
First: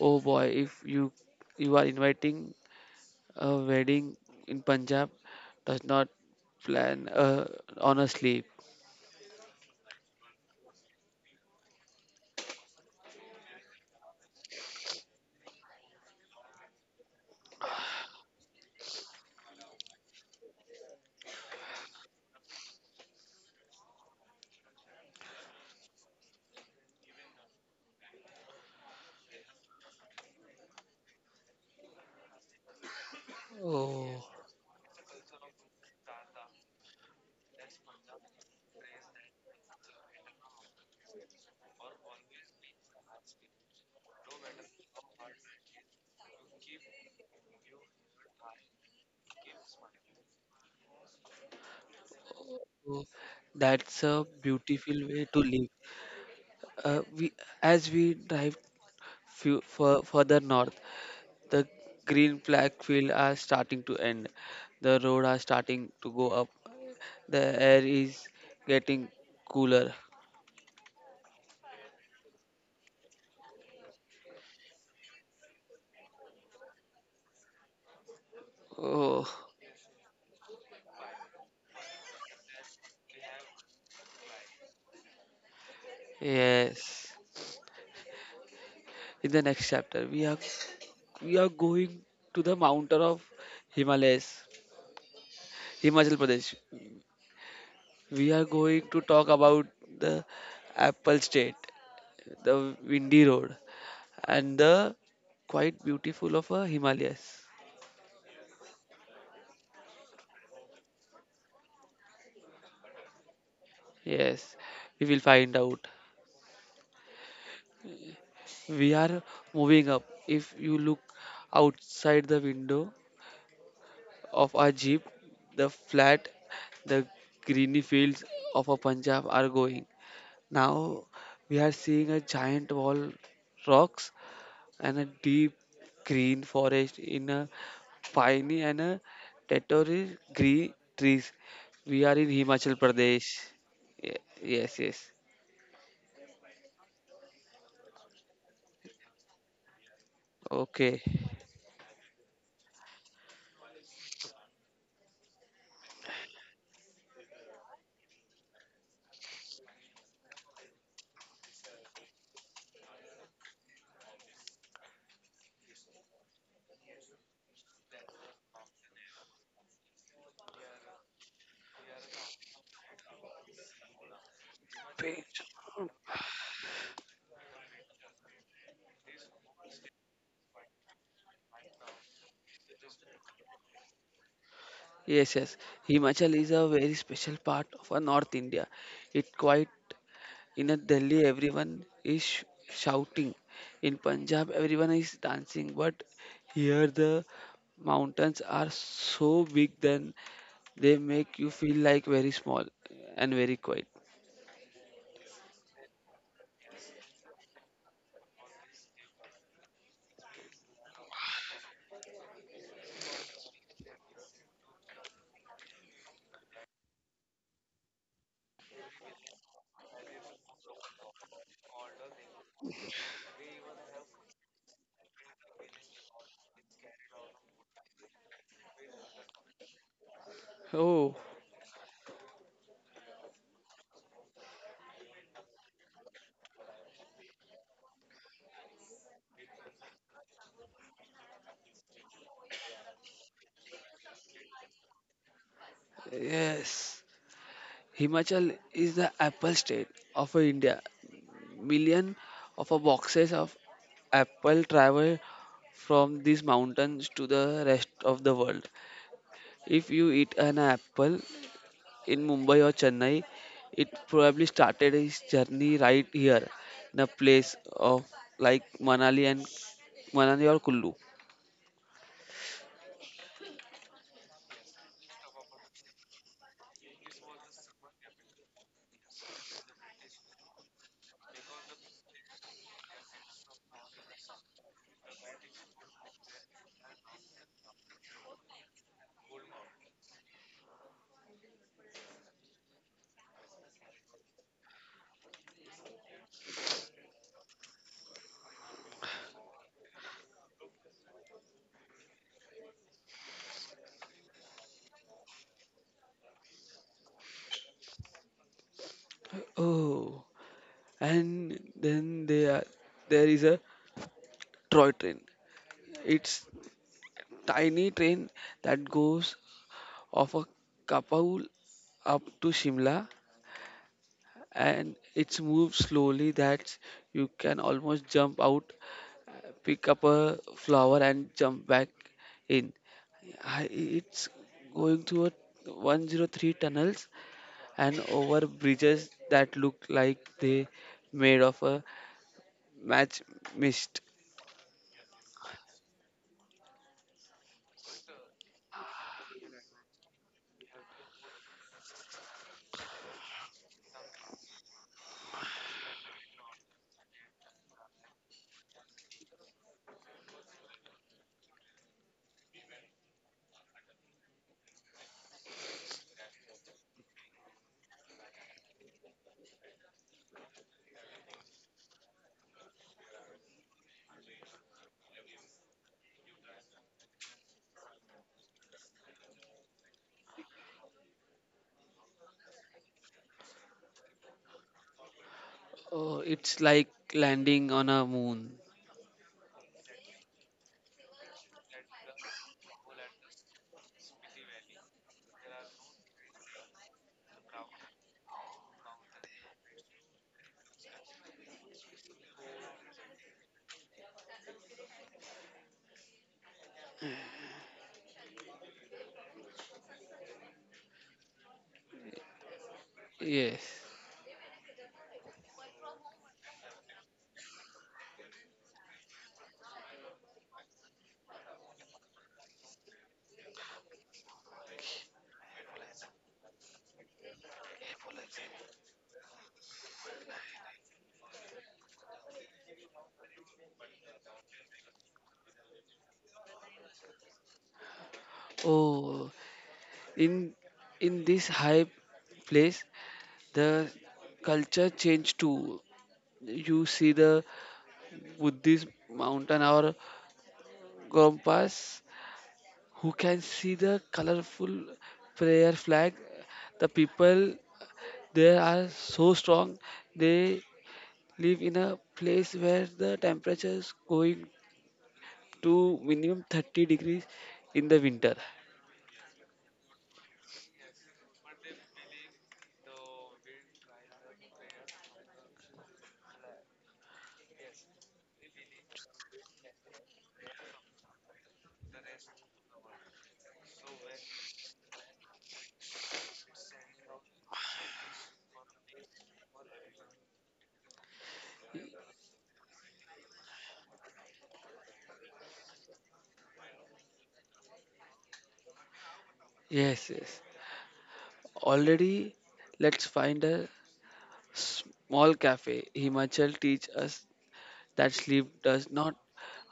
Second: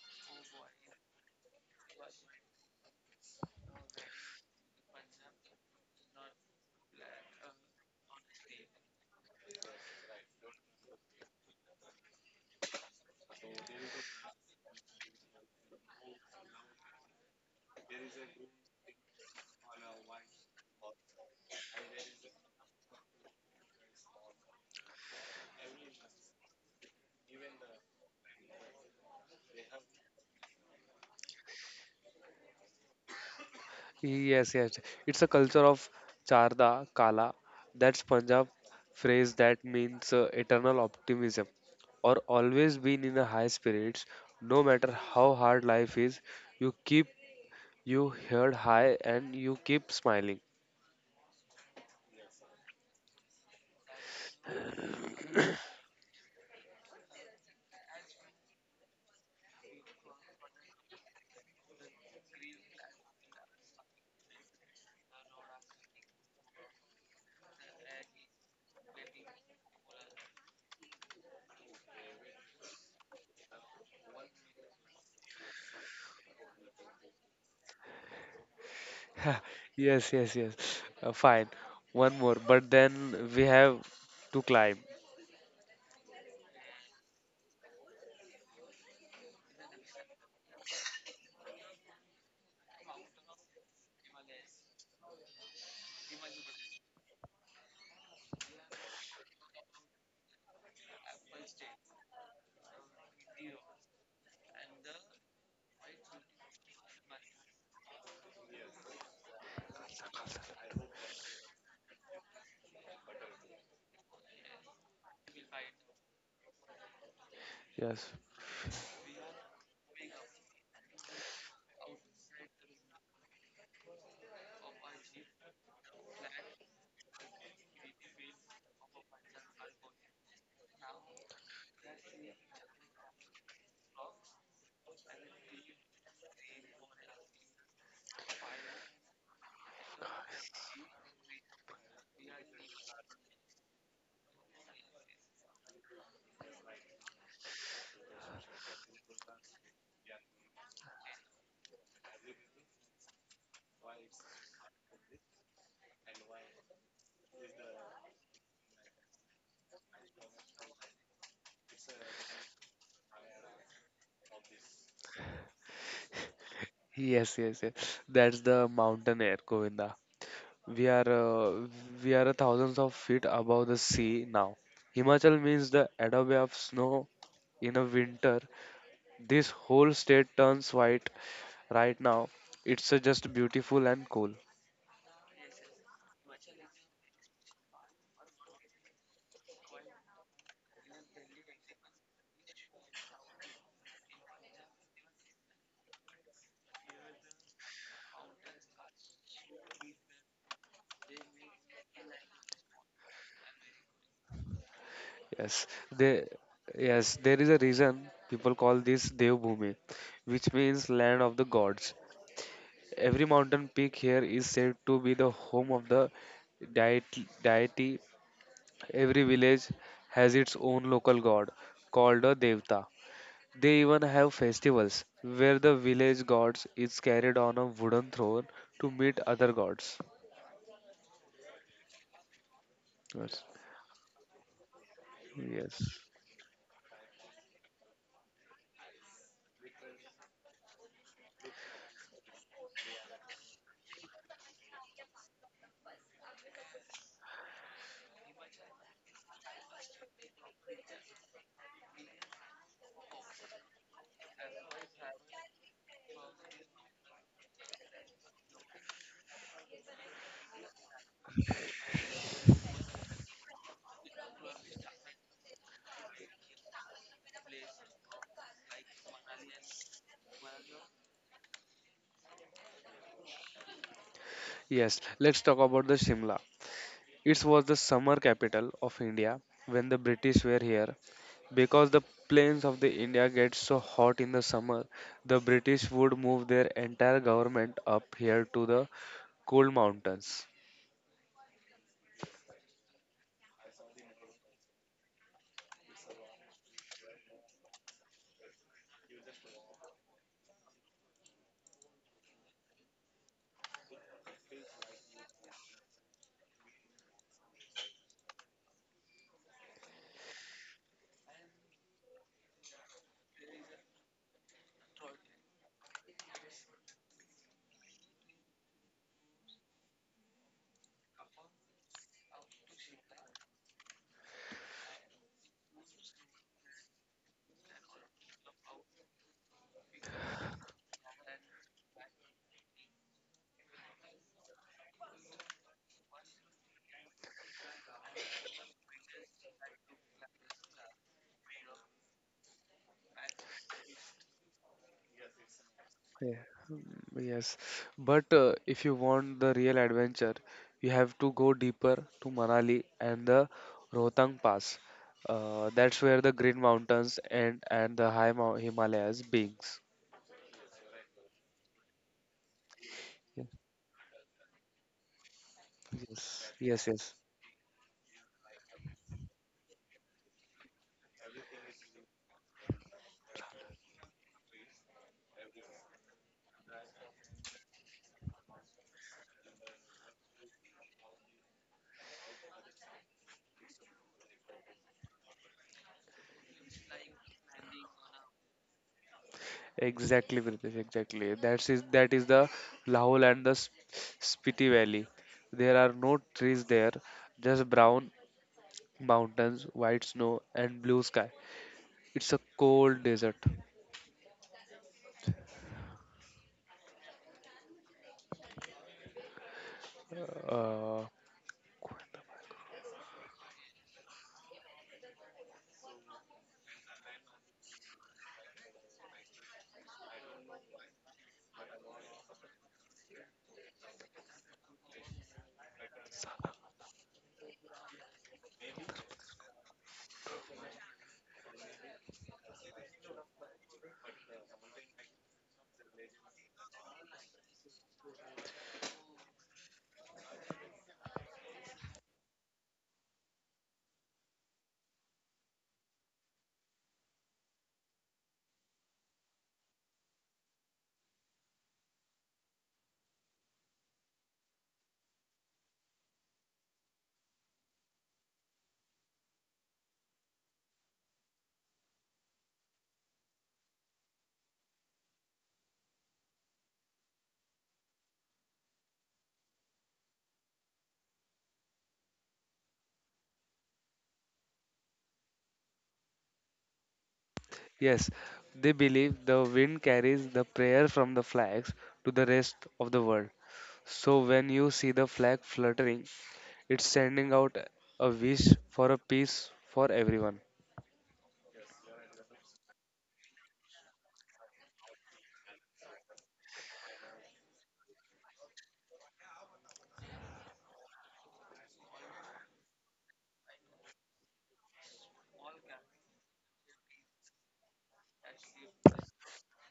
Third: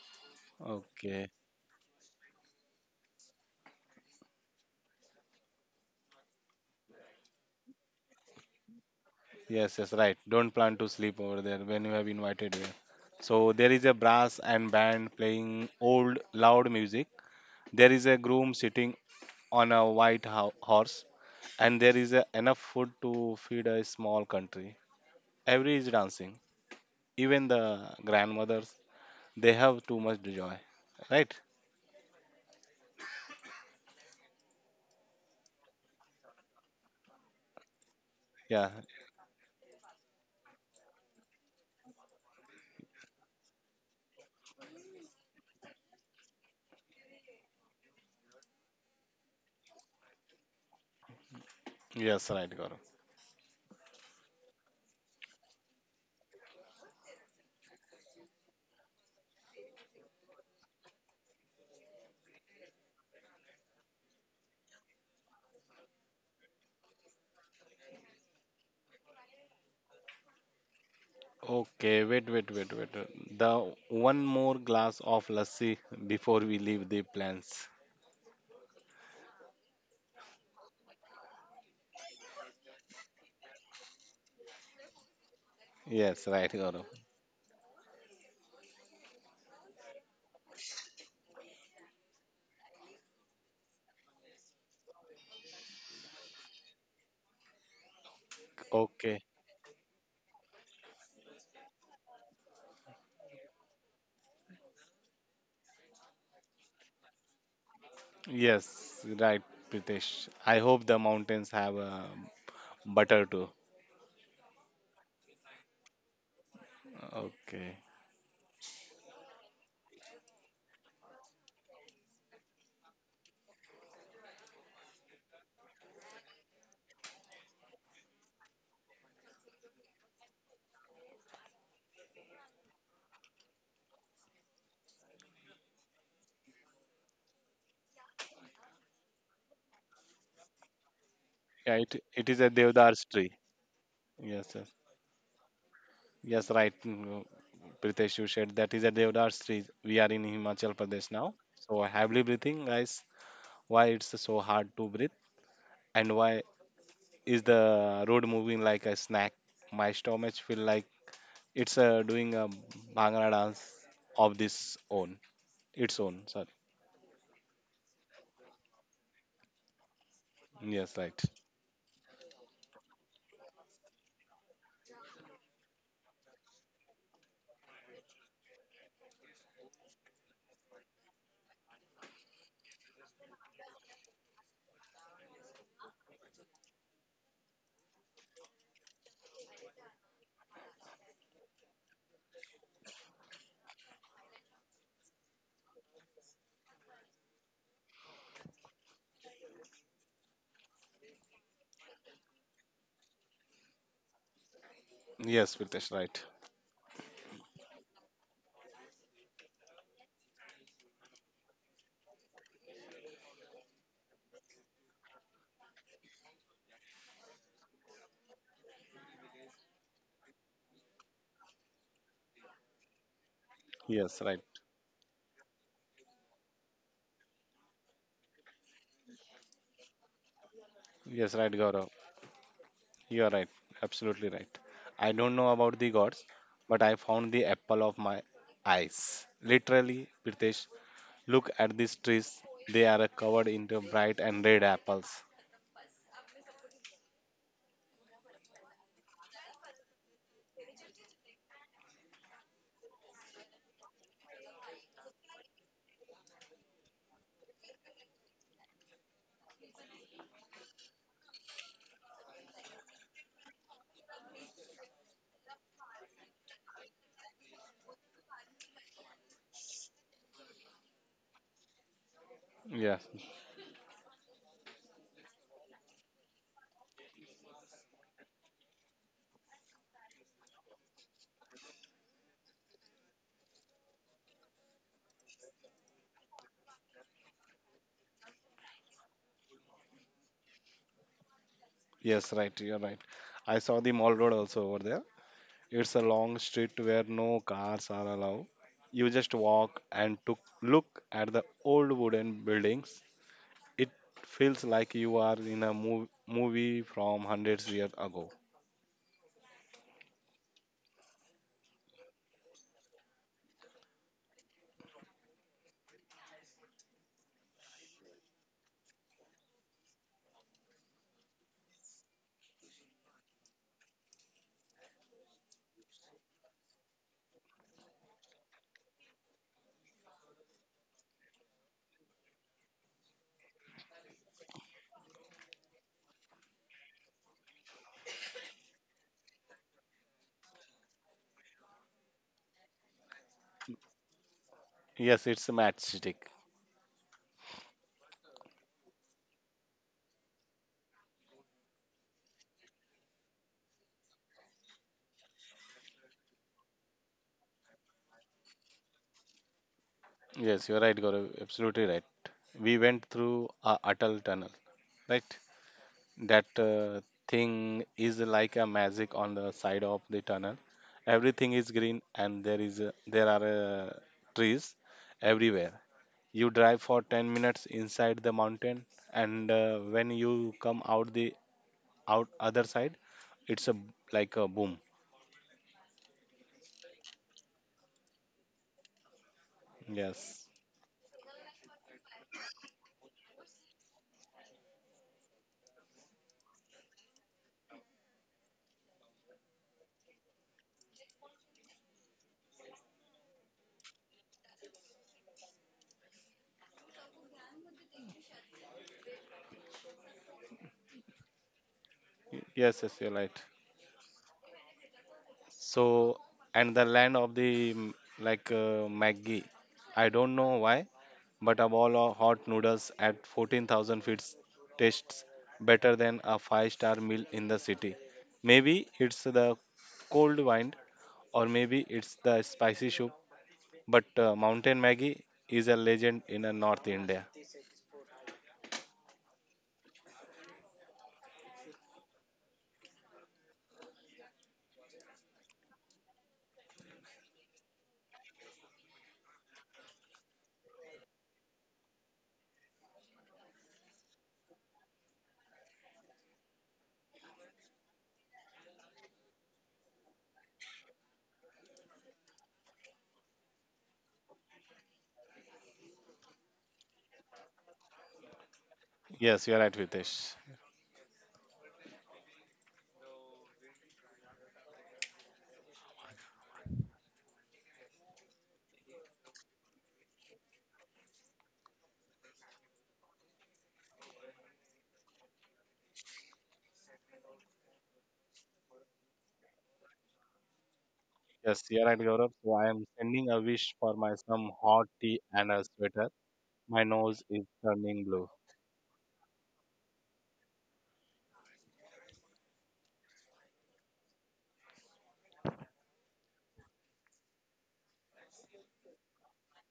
Oh boy, if you Okay. you are inviting a wedding in Punjab, does not plan uh, on a sleep. Yes, yes, right. Don't plan to sleep over there when you have invited here. So there is a brass and band playing old loud music. There is a groom sitting on a white ho- horse, and there is uh, enough food to feed a small country. Every is dancing, even the grandmothers. They have too much joy, right? Oh, Yes, yes. It's a culture of Charda Kala. That's Punjab Yeah, phrase that means uh, eternal optimism or always being in a high spirits. No matter how hard life is, you keep you head high and you keep smiling. yes, right, Gaurav. oh, that's a beautiful way to live. Uh, we as we drive few, fur, further north, the green flag fields are starting to end. The road are starting to go up. The air is getting cooler. Okay, wait, wait, wait, wait. wait. The one more glass of lassi before we leave the plants. Oh, <laughs> Yes, yes, yes. Uh, fine. One more, but then we have to climb. Yes, right, Gaurav. yes. In the next chapter, We are we are going to the mountain of Himalayas, Himachal Pradesh. We are going to talk Okay. about the Apple State, the windy road, and the quite beautiful of a Himalayas. Yes, right, Pritesh. I hope the mountains have uh, butter too. Yes, we will find out. Okay. Yes. We are moving up. If you look outside the window of our jeep, the flat, the greeny fields of a Punjab are going. Now we are seeing a giant wall rocks and a deep green forest in a piney and a territory green trees. Yeah, We it, are in it is a Himachal Devdar's Pradesh. tree. Ye- Yes. Yes, yes. Yes, right, mm, Pritesh, you said that is a Devdar street. We are in Himachal Okay. Pradesh now. So heavily breathing, guys. Why it's so hard to breathe, and why is the road moving like a snack? My stomach feel like it's uh, doing a Bhangra dance of this own, its own. Sorry. Yes, yes, yes. That's the mountain air, Govinda. We are Yes, right. uh, we are thousands of feet above the sea now. Himachal means the adobe of snow in a winter. This whole state turns white right now. It's uh, just beautiful and cool. Yes, yes. Himachal is a very special part of our North India. It quite In a Delhi, everyone is sh- shouting. In Punjab, everyone is dancing. But here, the mountains are so big then they make you feel like very small and very quiet. Yes, Yes, Pritesh, they right. yes there is a reason people call this Devbhoomi, which means land of the gods. Every mountain peak here is said to be the home of the deity. deity. Every village has its own local god called a devta. They even Yes, have right. festivals where the village gods is carried on a wooden throne to meet other gods. Oh, Yes, right, Gaurav. You are Yes. right, absolutely right. I don't know about Yes. the gods, but I found the apple of my eyes. Literally, Pritesh, look at these trees. They are covered in the bright and red apples. yes. Himachal is the apple state of India. Million of a boxes of apple travel from these mountains to the rest of the world. If you eat an apple in Mumbai or Chennai, it probably started his journey right here in a place of like Manali and Manali or Kullu. Yes, Yes, let's talk about the Shimla. It was the summer capital of India when the British were here. Because the plains of the India get so hot in the summer, the British would move their entire government up here to the cold mountains. yes, right, you're right. I saw the mall road also over there. It's a long street where no cars are allowed. You just walk and to look at the old wooden buildings. It feels like you are in a mov- movie from hundreds years ago. Oh, and then there there is a toy train. It's tiny train that goes off a Kapaul up to Shimla, and it's moved slowly that you can almost jump out, pick up a flower and jump back in. I- it's going through a one oh three tunnels and over bridges that look like they made of a match mist. Yes, it's a matchstick. Yeah, mm, yes, but uh, if you want the real adventure, you have to go deeper to Manali and the Rohtang Pass. Uh, that's where the Green Mountains and and the high Mou- Himalayas beings. Yes, you're right, Gaurav. Absolutely right. We went Yeah. through a Atal tunnel, right? Yes, That yes, uh, yes. thing is like a magic on the side of the tunnel. Everything is green, and there is a, there are uh, trees everywhere. You drive for ten minutes inside the mountain, and uh, when you come out the out other side, it's a like a boom. Oh, it's like landing on a moon. Exactly, Yes, Pritesh, exactly. That is that is the Lahul and the S- Spiti Valley. There are no trees there, just brown mountains, white snow, and blue sky. It's a cold desert. Uh, Y- yes, yes, you're right. Yes. So, and the land of the mm, like uh, Maggie. I don't know why, but a bowl of hot noodles at fourteen thousand feet tastes better than a five-star meal in the city. Maybe it's the cold wine, or maybe it's the spicy soup. But uh, Mountain Maggie is a legend in uh, North India. Oh, in in this high place, the culture changed too. You see the Buddhist mountain or Gompas, who can see the colorful prayer flag. The people they are so strong. They live in a place where the temperature is going to minimum thirty degrees in the winter. Yes, you're right, Vitesh. yes, they believe the wind carries the prayer from the flags to the rest of the world. So when you see the flag fluttering, it's sending out a wish for a peace for everyone. Yes, you're right, Gaurav. So I am sending a wish for my some hot tea and a sweater. My nose is turning blue. Yes, yes. Already, let's find a small cafe. Himachal teach us that sleep does not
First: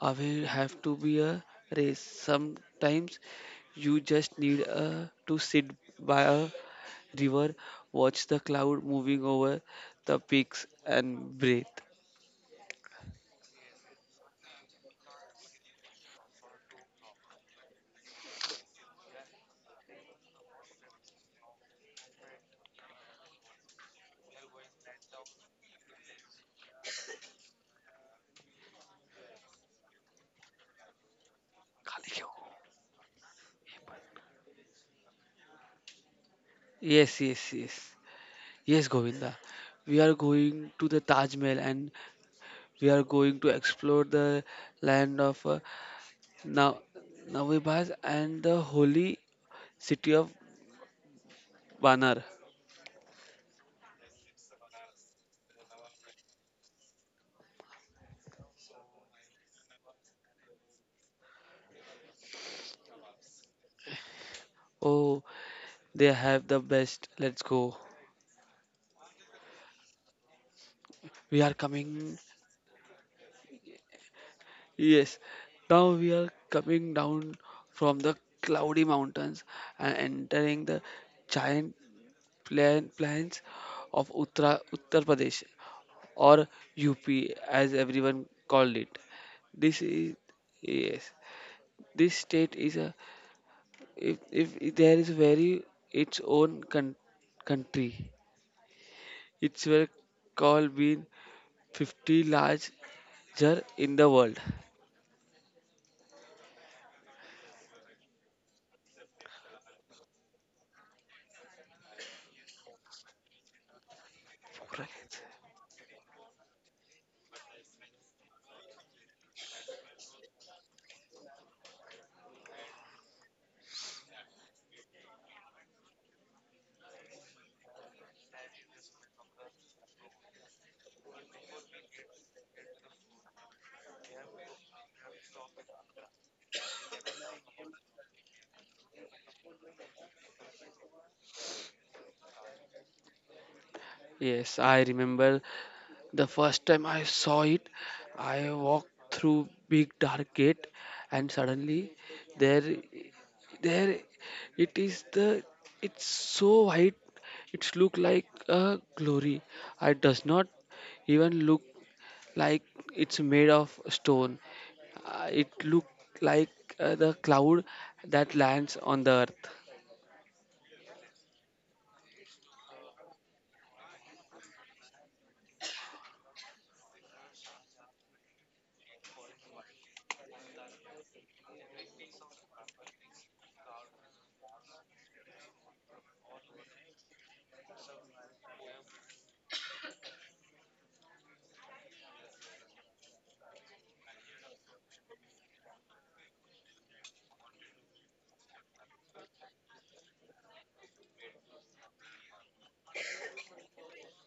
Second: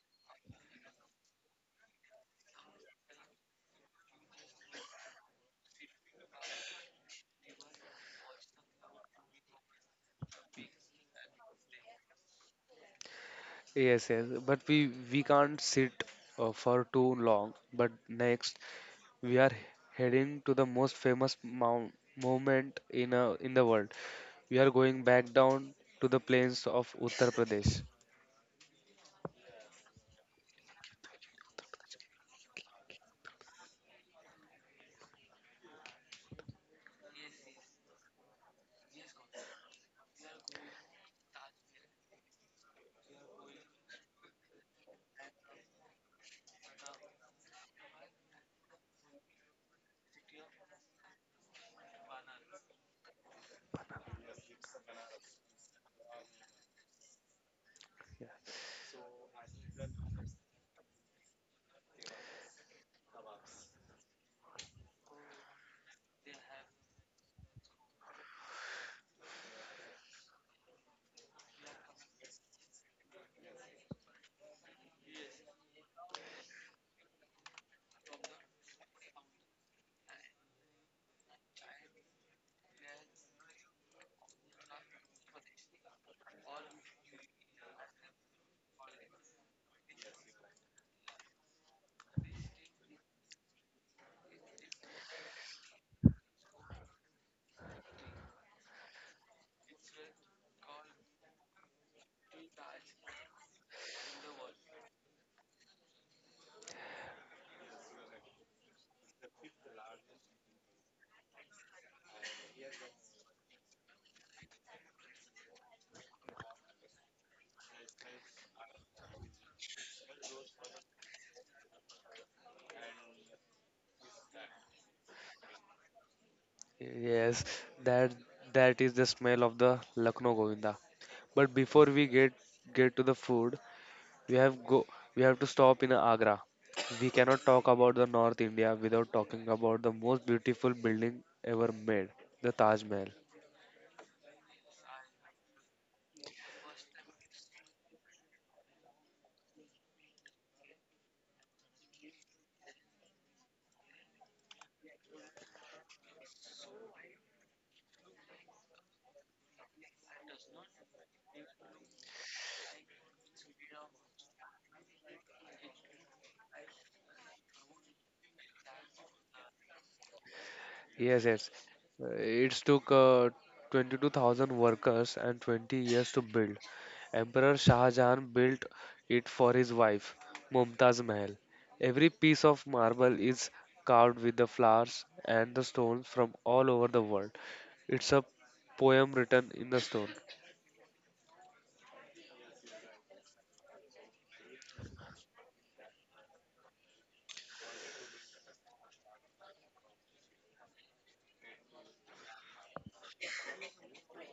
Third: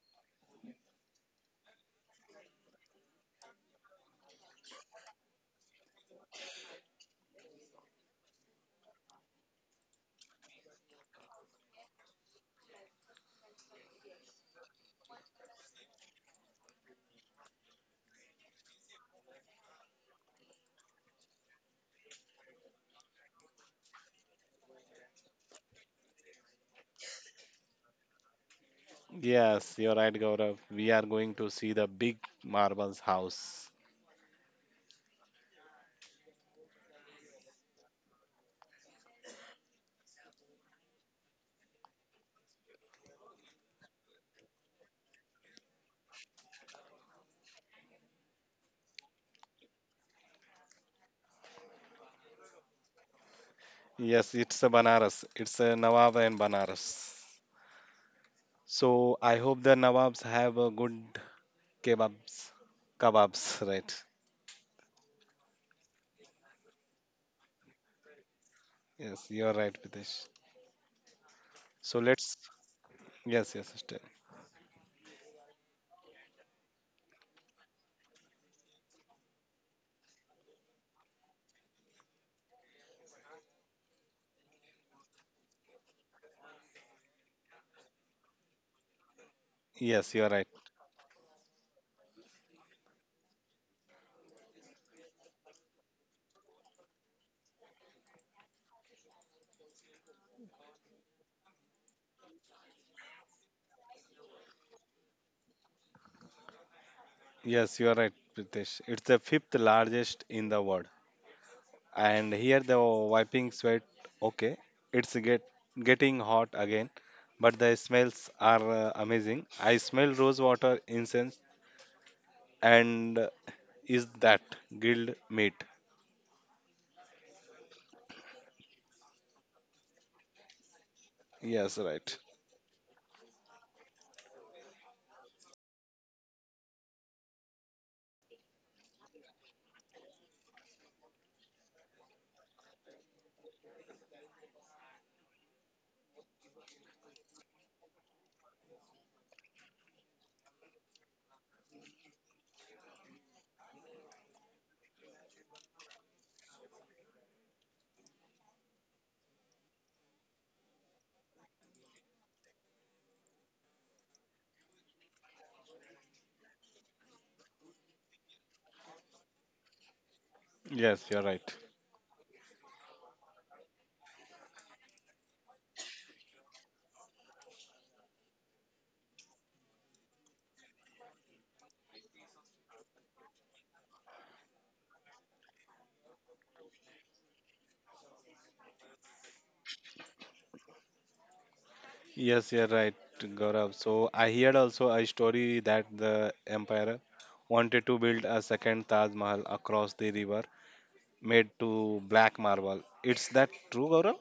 always have to be a race. Sometimes you just need a, to sit by a river, watch the cloud moving over the peaks, and breathe. Yes, yes, but we we can't sit uh, for too long. But next, we are heading to the most famous mount movement in uh, in the world. We are going back down to the plains of Uttar Pradesh. Yes, you're right, Gaurav. We are going to see the big marble house. Yes, yes, yes. Yes, Govinda. We are going to the Taj Mahal and we are going to explore the land of uh, Na- Navibaz and the holy city of Vanar. Yes, it's a Banaras. It's a Nawab and Banaras. So I hope the Nawabs have a good kebabs. Kebabs, <laughs> right? Oh, they have the best. Let's go. Yes, you're right, Pritesh. We are So coming. let's. Yes, yes, yes. Yes. Now we are coming down from the cloudy mountains and entering the giant plain plains of Uttar Uttar Pradesh, or U P as everyone called it. This is, Yes, you're right. yes, this state is a, if if if there is, very its own con- country. It's were called being fifty larger in the world. Yes, you're right, Pritesh. It's the fifth largest in the world. And here the wiping sweat, okay, it's get getting hot again, but the smells are uh, amazing. I smell rose water, incense, and uh, is that grilled meat? Yes, that that is the smell of the Lucknow Govinda. But before Yes, we right. get get to the food, we have go we have to stop in Agra. We cannot talk about the North India without talking about the most beautiful building ever made, the Taj Mahal. Yes, I remember the first time I saw it. I walked through big dark gate, and suddenly there there it is. The It's so white, it's look like a glory. I does not even look like it's made of stone. Uh, it look like, uh, the cloud that lands on the earth. Yes, Yes, you're yes. right. Uh, It's took uh, twenty-two thousand workers and twenty years to build. Emperor Shah Jahan built it for his wife, Mumtaz Mahal. Every piece of marble is carved with the flowers and the stones from all over the world. It's a poem written in the stone. Yes, you're right, Gaurav, so I heard also a story that the emperor wanted to build a second Taj Mahal across the river made to black marble. It's that true, Gaurav?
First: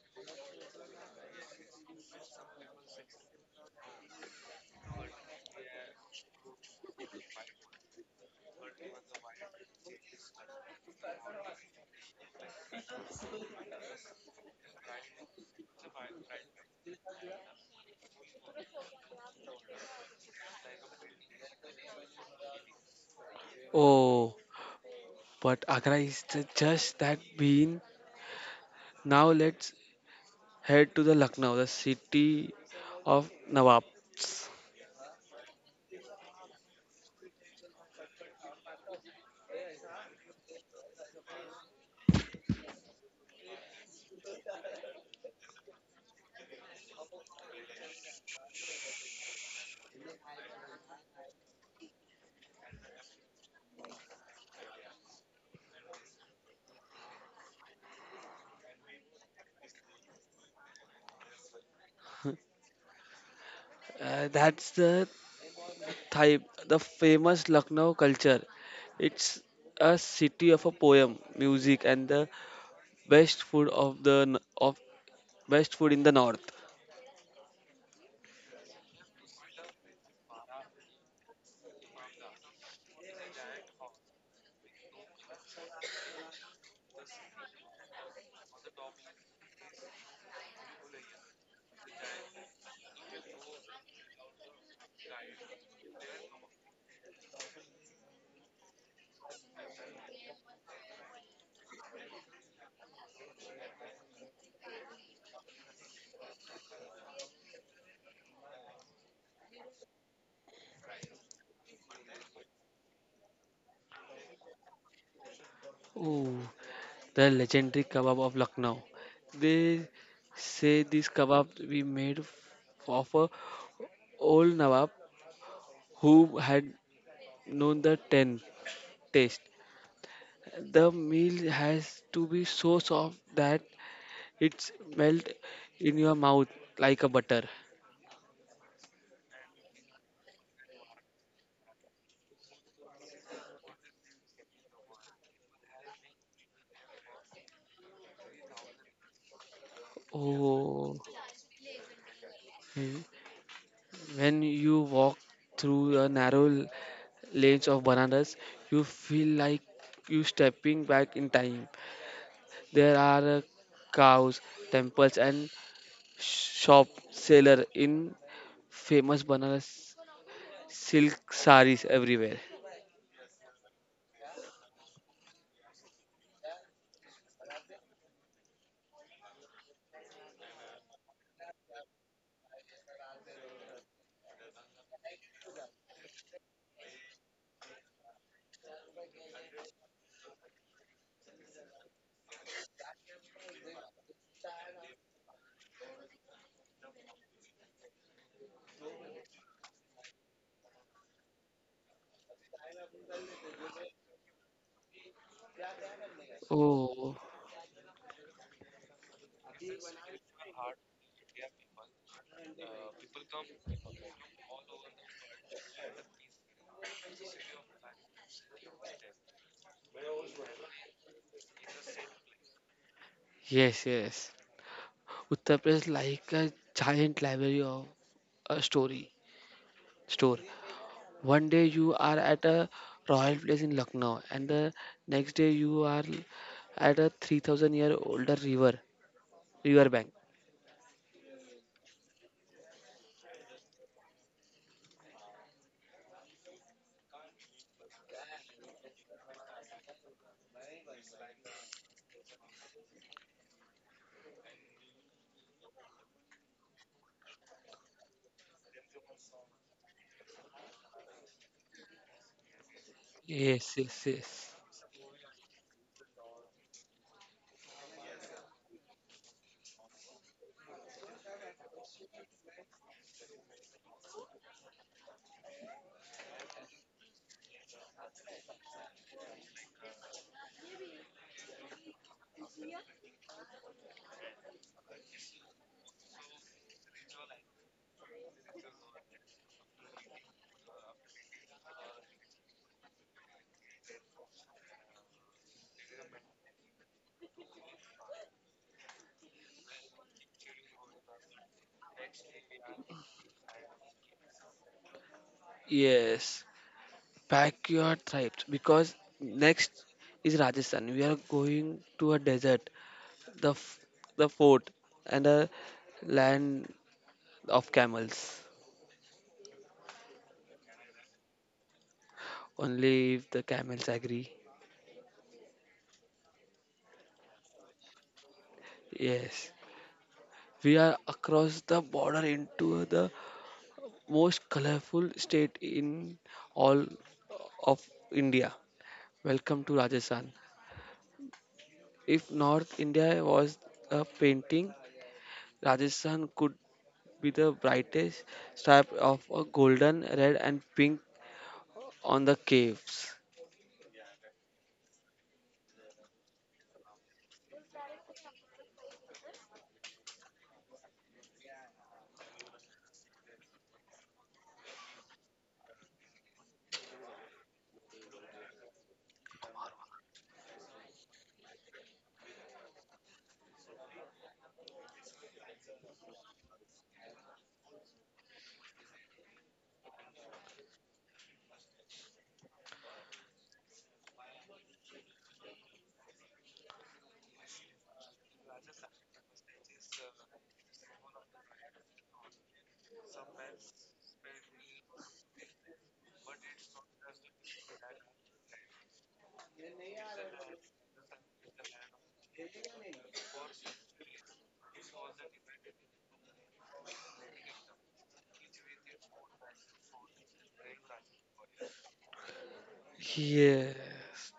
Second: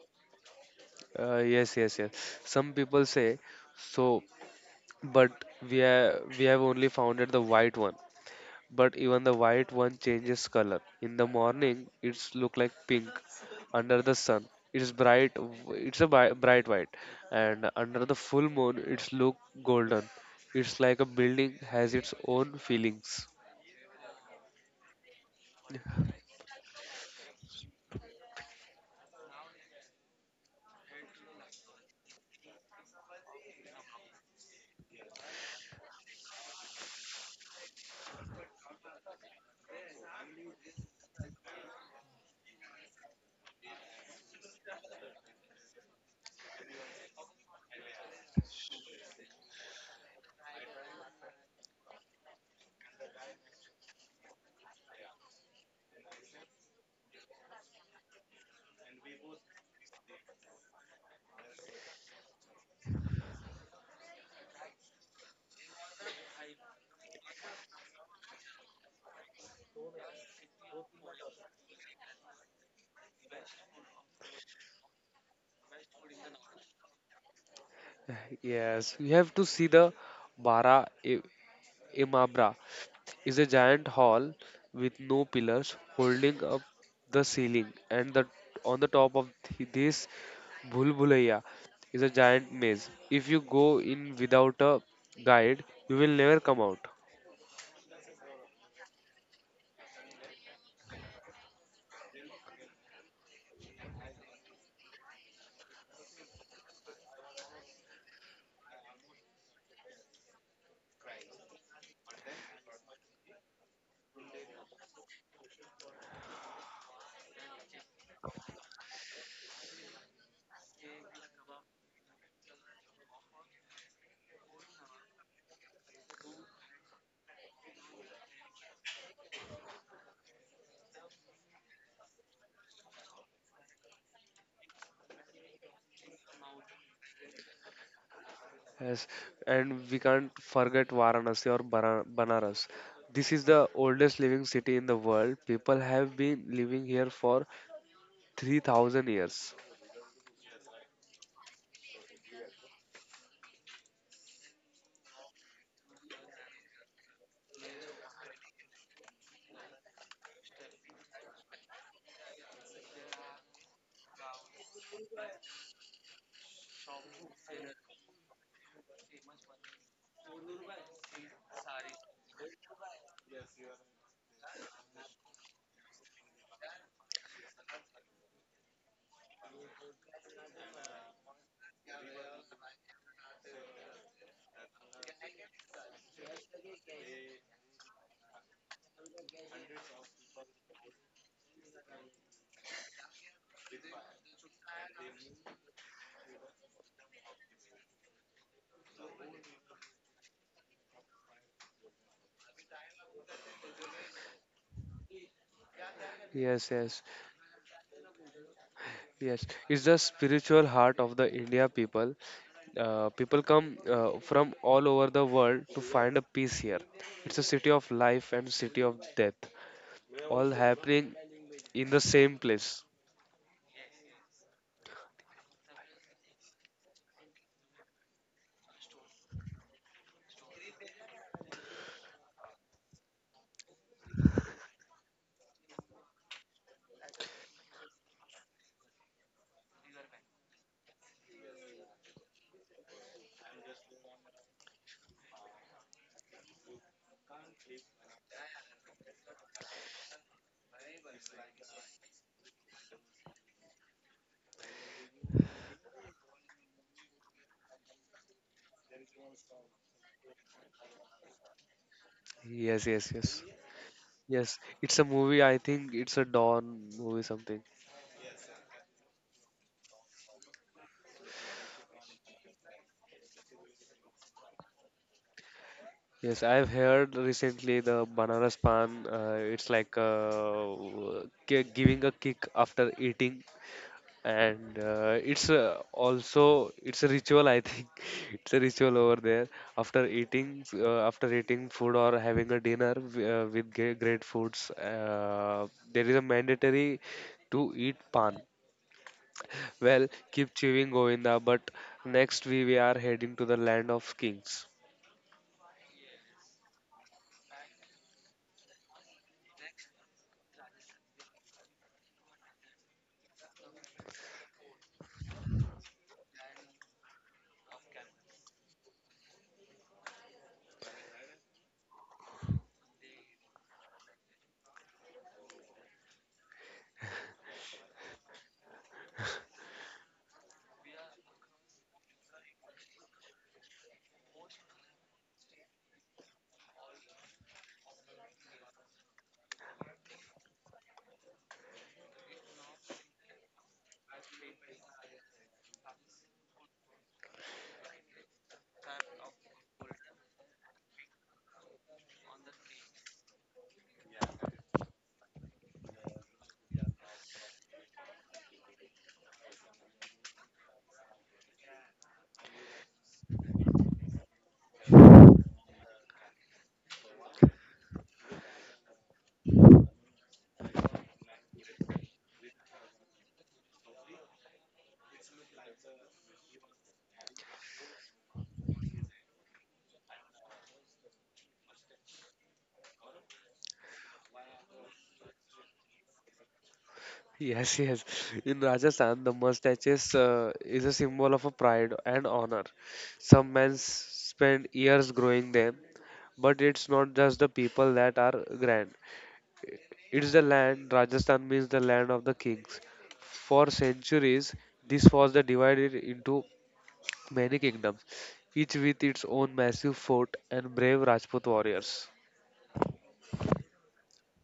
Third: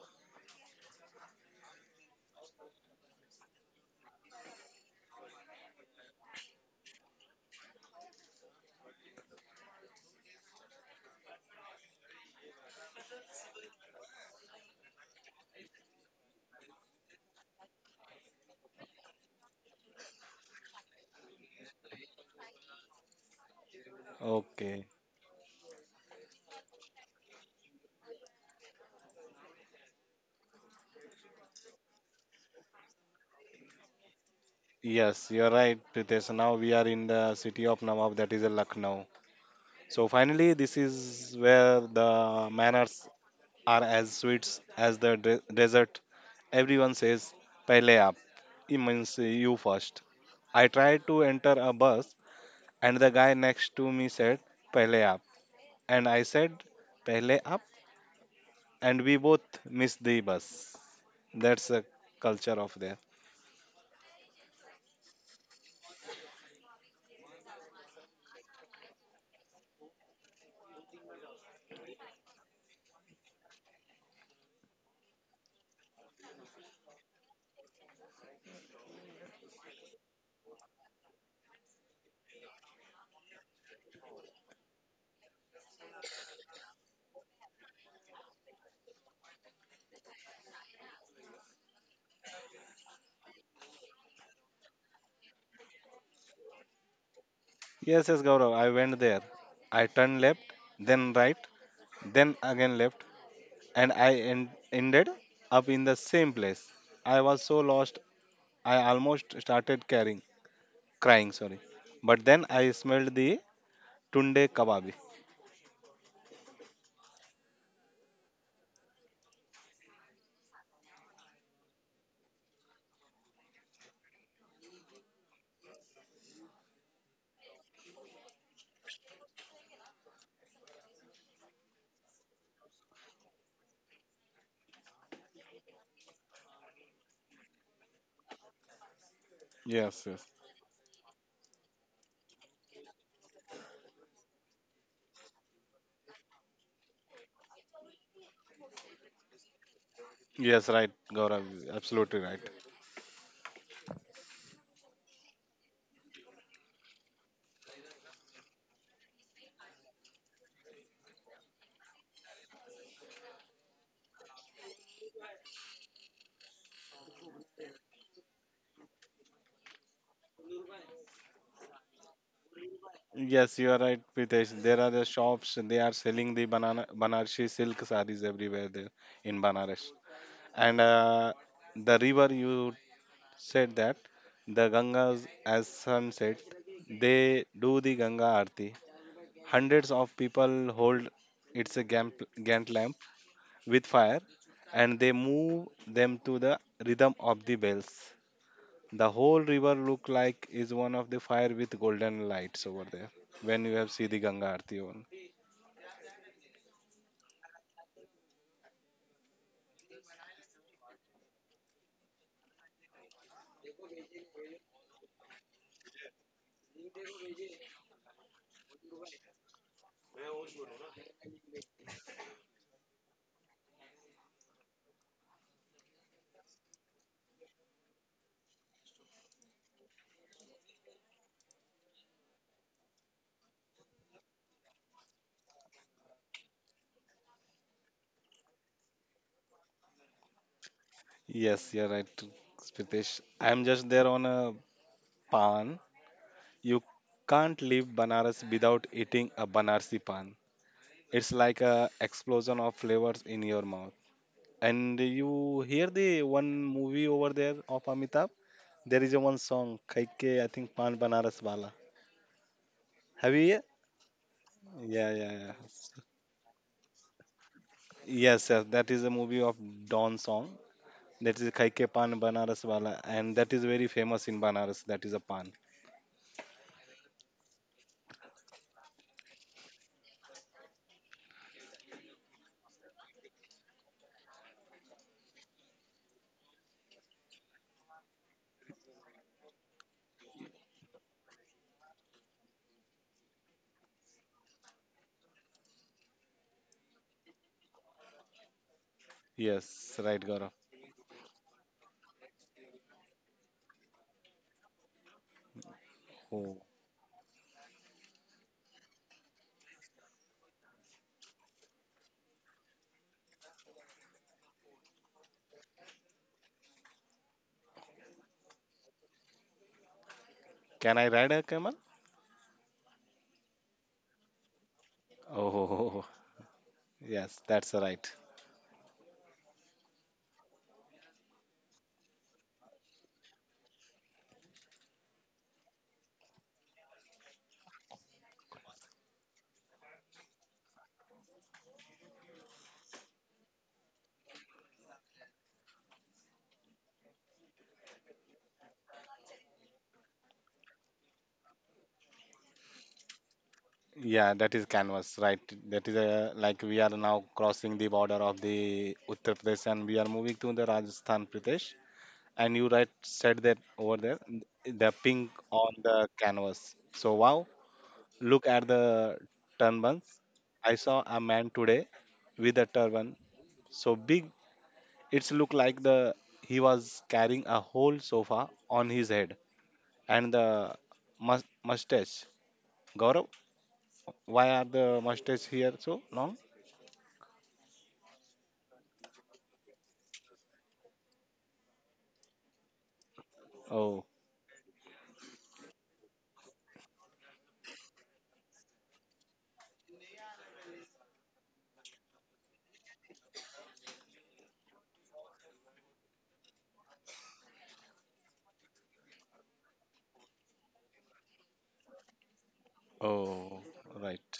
Uh, yes, yes, yes. Some people say so, but we have, we have only founded the white one. But even the white one changes color. In the morning, it's look like pink. Under the sun, it's bright. w- It's a bi- bright white, and under the full moon, it's look golden. It's like a building has its own feelings. Oh, Okay. but Agra is the, just that bean. Now let's head to the Lucknow, the city of nawabs. Yes, you're right, Pritesh. Now we are in the city of Nawab, that is uh, Lucknow. So finally, this is where the manners are as sweet as the de- desert. Everyone says, "Pehle aap," it means uh, you first. I tried to enter a bus, and the guy next to me said, "Pehle aap," and I said, "Pehle aap," and we both missed the bus. That's the culture of there. Uh, that's the Thaip, the famous Lucknow culture. It's a city of a poem, music, and the best food of the n- of best food in the north. Yes, you have to see the Bara I- Imabra is a giant hall with no pillars holding up the ceiling and the on the top of th- this bhulbhulaiya is a giant maze. If you go in without a guide, you will never come out. Yes, yes, Gaurav, I went there. I turned left, then right, then again left, and I en- ended up in the same place. I was so lost, I almost started caring, crying. Sorry, but then I smelled the tunde kababi. Ooh, the legendary kebab of Lucknow. They say this kebab we made f- of a old nawab who had known the ten taste. The meal has to be so soft that it's melt in your mouth like a butter. Yes, and Yes, we yes, can't forget Varanasi or Bara- Banaras. This is the oldest living city in the world. People have been living here for three thousand years. yes, right, Oh. Gaurav, absolutely right. Mm. When you walk through a narrow l- lanes of bananas, you feel like you stepping back in time. There are uh, cows, temples, and shop seller in famous bananas silk saris everywhere. Yes, you are right, Pritesh. There are the shops, they are selling the banana, Banarsi silk sarees everywhere there in Banaras. And uh, the river, you said that the Gangas as sunset, they do the Ganga Aarti. Hundreds of people hold, it's a gamp- Gantt lamp with fire, and they move them to the rhythm of the bells. The whole river look like is one of the fire with golden lights over there when you have see the Ganga Aarti on. Yes, yes. Oh, Yes, it's the spiritual heart of the India people. Uh, people come uh, from all over the world to find a peace here. It's a city of life and city of death, all happening in the same place. yes, yes. Uttar Pradesh like a giant library of a story store. One day you are at a royal place in Lucknow, and the next day you are at a three thousand year older river, river bank. Yes, you're right, Pritesh. I'm just there on a pan. You can't leave Banaras without eating a Banarsi pan. It's like a explosion of flavors in your mouth. And you hear the one movie over there of Amitabh? There is a one song, Kaike, I think Pan Banaras Wala. Yes, yes, Have you yes. hear? Yes, yes, yes. Yes, it's Yeah, a yeah, movie. yeah. I think it's a Dawn movie, something. Yes, yes, that is a movie of Don song. That is Kaike Pan Banaras Wala. And that is very famous in Banaras. That is a pan. Yes, I've heard recently the Banaras Pan. Uh, it's like uh, ki- giving a kick after eating, and uh, it's uh, also it's a ritual, I think. <laughs> It's a ritual over there after eating uh, after eating food or having a dinner w- uh, with gre- great foods. Uh, there is a mandatory to eat pan. Yes, Well, right, Gaurav. keep chewing, Govinda, but next we, we are heading to the land of kings. Yes, Oh. pack your tribes because next is Rajasthan. We are going to a desert, the f- the fort, and a land of camels. Can I ride a camel? Only if the camels agree. Oh, <laughs> yes, that's right. Yes, we are across the border into the most colorful state in all of India. Welcome to Rajasthan. If North India was a painting, Rajasthan could be the brightest stripe of a golden, red, and pink on the caves. Yeah, that is canvas, right? That is a, like we are now crossing the border of the Uttar Pradesh and we are moving to the Rajasthan Pradesh. And you right said that over there, n- the pink on the canvas. So wow, look at the turbans. I saw a man today with a turban so big it's look like the he was carrying a whole sofa on his head, and the mus- mustache. Gaurav, why are the mustache here so long? Yes, yes. In Rajasthan, the mustaches uh, is a symbol of a pride and honor. Some men s- Oh, spend years growing them, but it's not just the people that are grand. It's the land. Rajasthan means the land of the kings. For centuries, this was the divided into many kingdoms, each with its own massive fort and brave Rajput warriors. oh, Yeah. right.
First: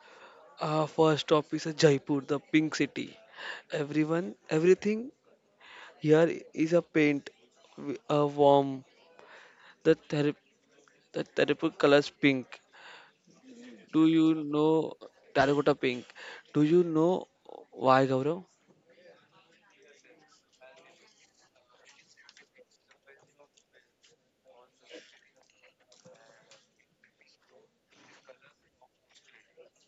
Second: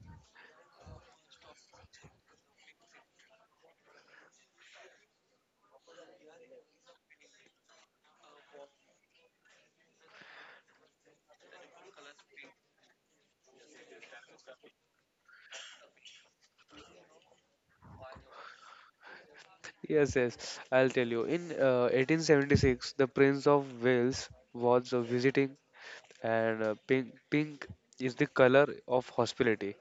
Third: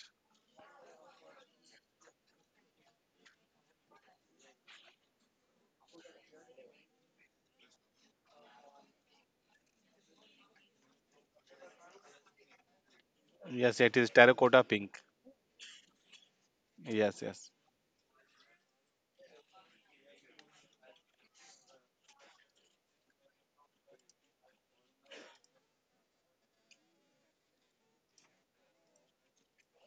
Our first stop is a Jaipur, the pink city. Everyone, everything here is a paint, w- a warm, the therap- the terrible colors pink. Yes, it Do is you terracotta know pink. Terracotta Pink? Do you Yes, know yes. why, Gaurav? Yes, yes, I'll tell you. In uh, eighteen seventy-six, the Prince of Wales was uh, visiting, and uh, pink pink is the color of hospitality.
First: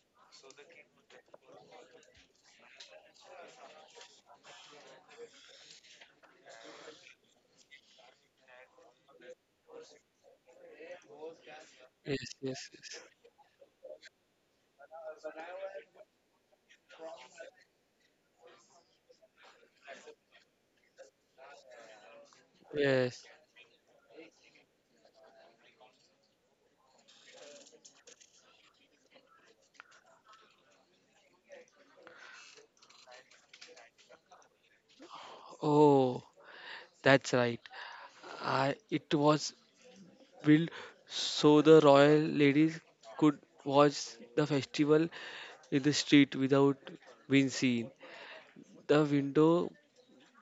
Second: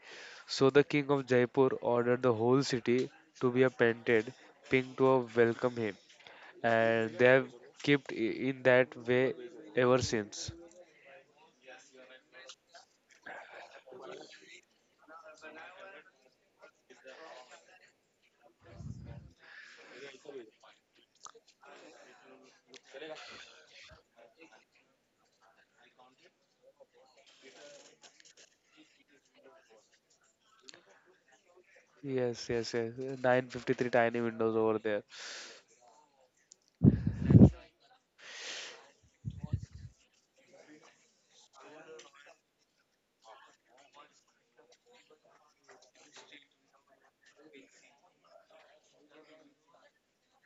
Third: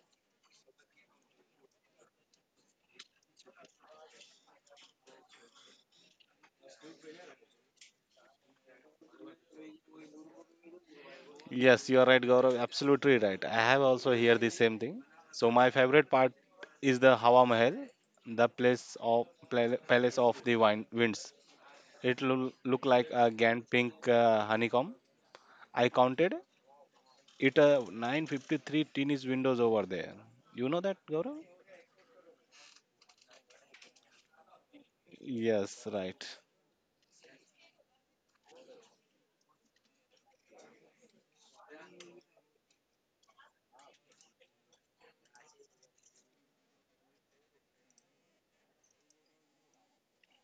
So the king of Jaipur ordered the whole city to be a painted pink to uh, welcome him, and they have kept i- in that way ever since. Yes, you are Yes, right, Gaurav. yes, yes. Absolutely right. I have also heard the same thing. So my favorite part is the Hawa Mahal, the place of pla- palace of the wine, winds. It will look like Yes. a grand pink uh, honeycomb. I counted it uh, nine five three teenage windows over there. You know that, Gaurav? Yes, yes, yes. nine hundred fifty-three tiny windows over there. Yes, right. Oh, that's right. I, it was built so the royal ladies could watch the festival in the street without being seen. The window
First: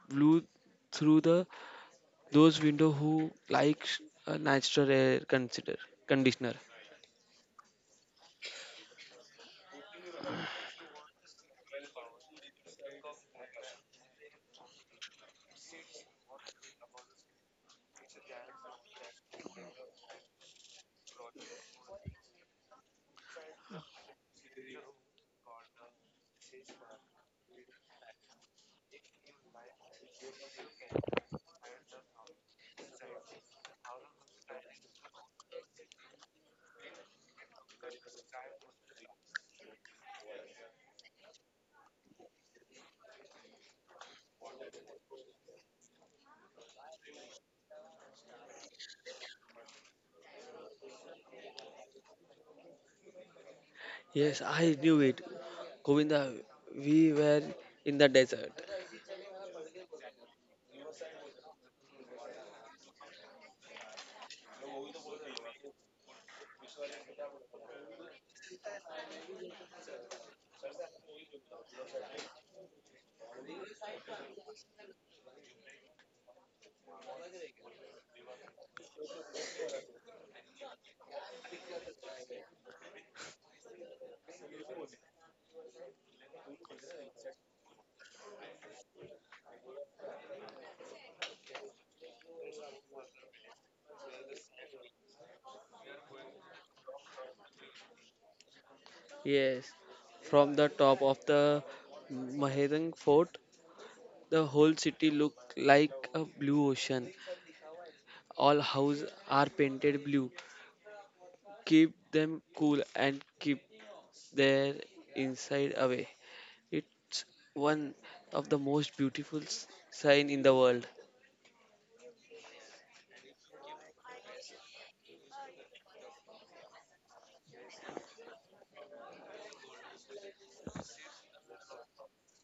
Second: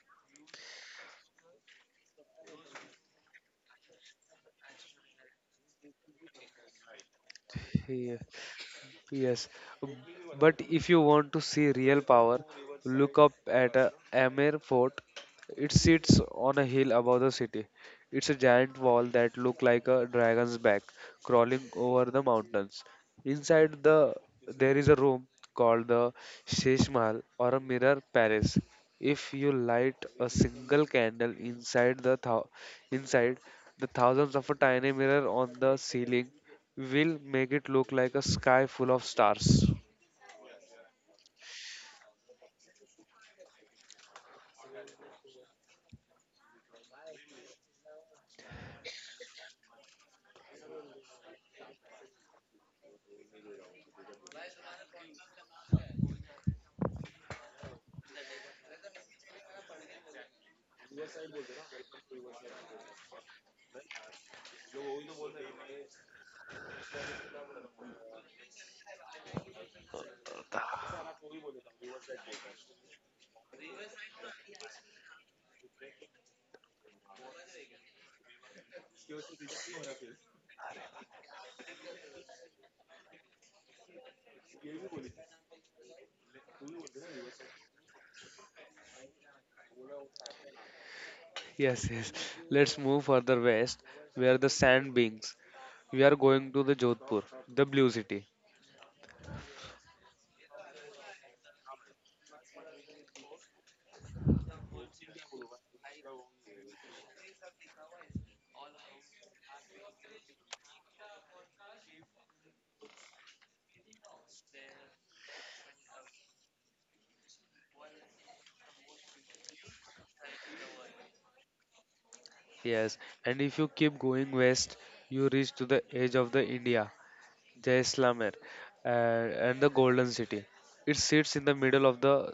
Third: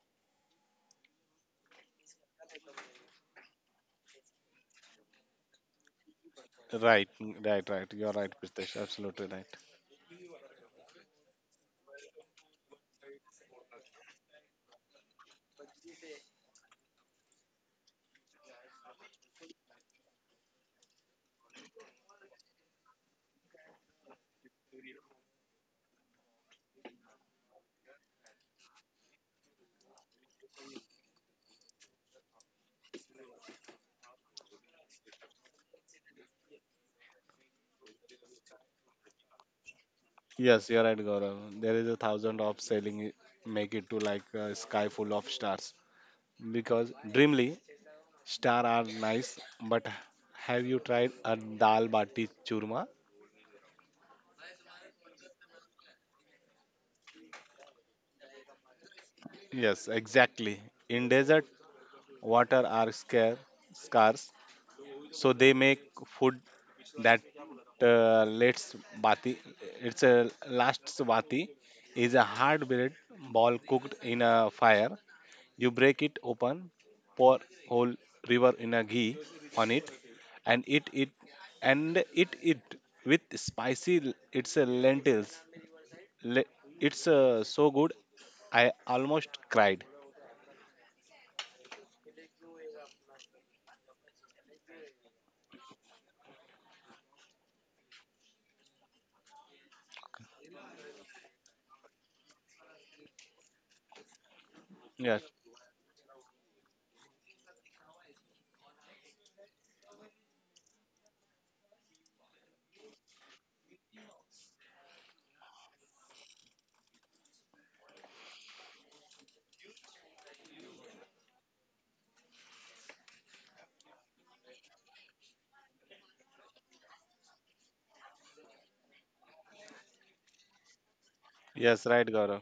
blew through the those window who likes a natural air consider conditioner. Right, right, right. You are Yeah. right, Pritesh. Absolutely right. Yes, b- but if you want to see real power, look up at a Amer Fort. It sits on a hill above the city. It's a giant wall that looks like a dragon's back crawling over the mountains. Inside the there is a room called the Shesh Mahal or a mirror palace. If you light a single candle inside the thou- inside the thousands of a tiny mirror on the ceiling will make it look like a sky full of stars. Yes, you're right, Gaurav. There is a thousand of selling it, make it to like a sky full of stars. Because dreamly, star are nice, but have you tried a dal bati churma? Yes, I knew it. Govinda, we were in the desert. Yes, exactly. In desert, water are scare, scarce, so they make food that uh, lets bati. It's a last bati is a hard bread ball cooked in a fire. You break it open, pour whole river in a ghee on it, and eat it and eat it with spicy. l- It's a lentils. Le- It's uh, so good. I almost cried. Yes, yes. Let's move further west, where the sand beings. We are going to the Jodhpur, the blue city. Yes, from the top of the Mahedang fort, the whole city Yes, looked like a blue ocean. All houses are painted blue. Keep them cool and keep their inside away. It's one of the most beautiful s- sign in the world. Yes, and if you keep going west, you reach to the edge of the India, Jaisalmer, uh, and the Golden City. It sits in the yes, middle right, of Gaurav. the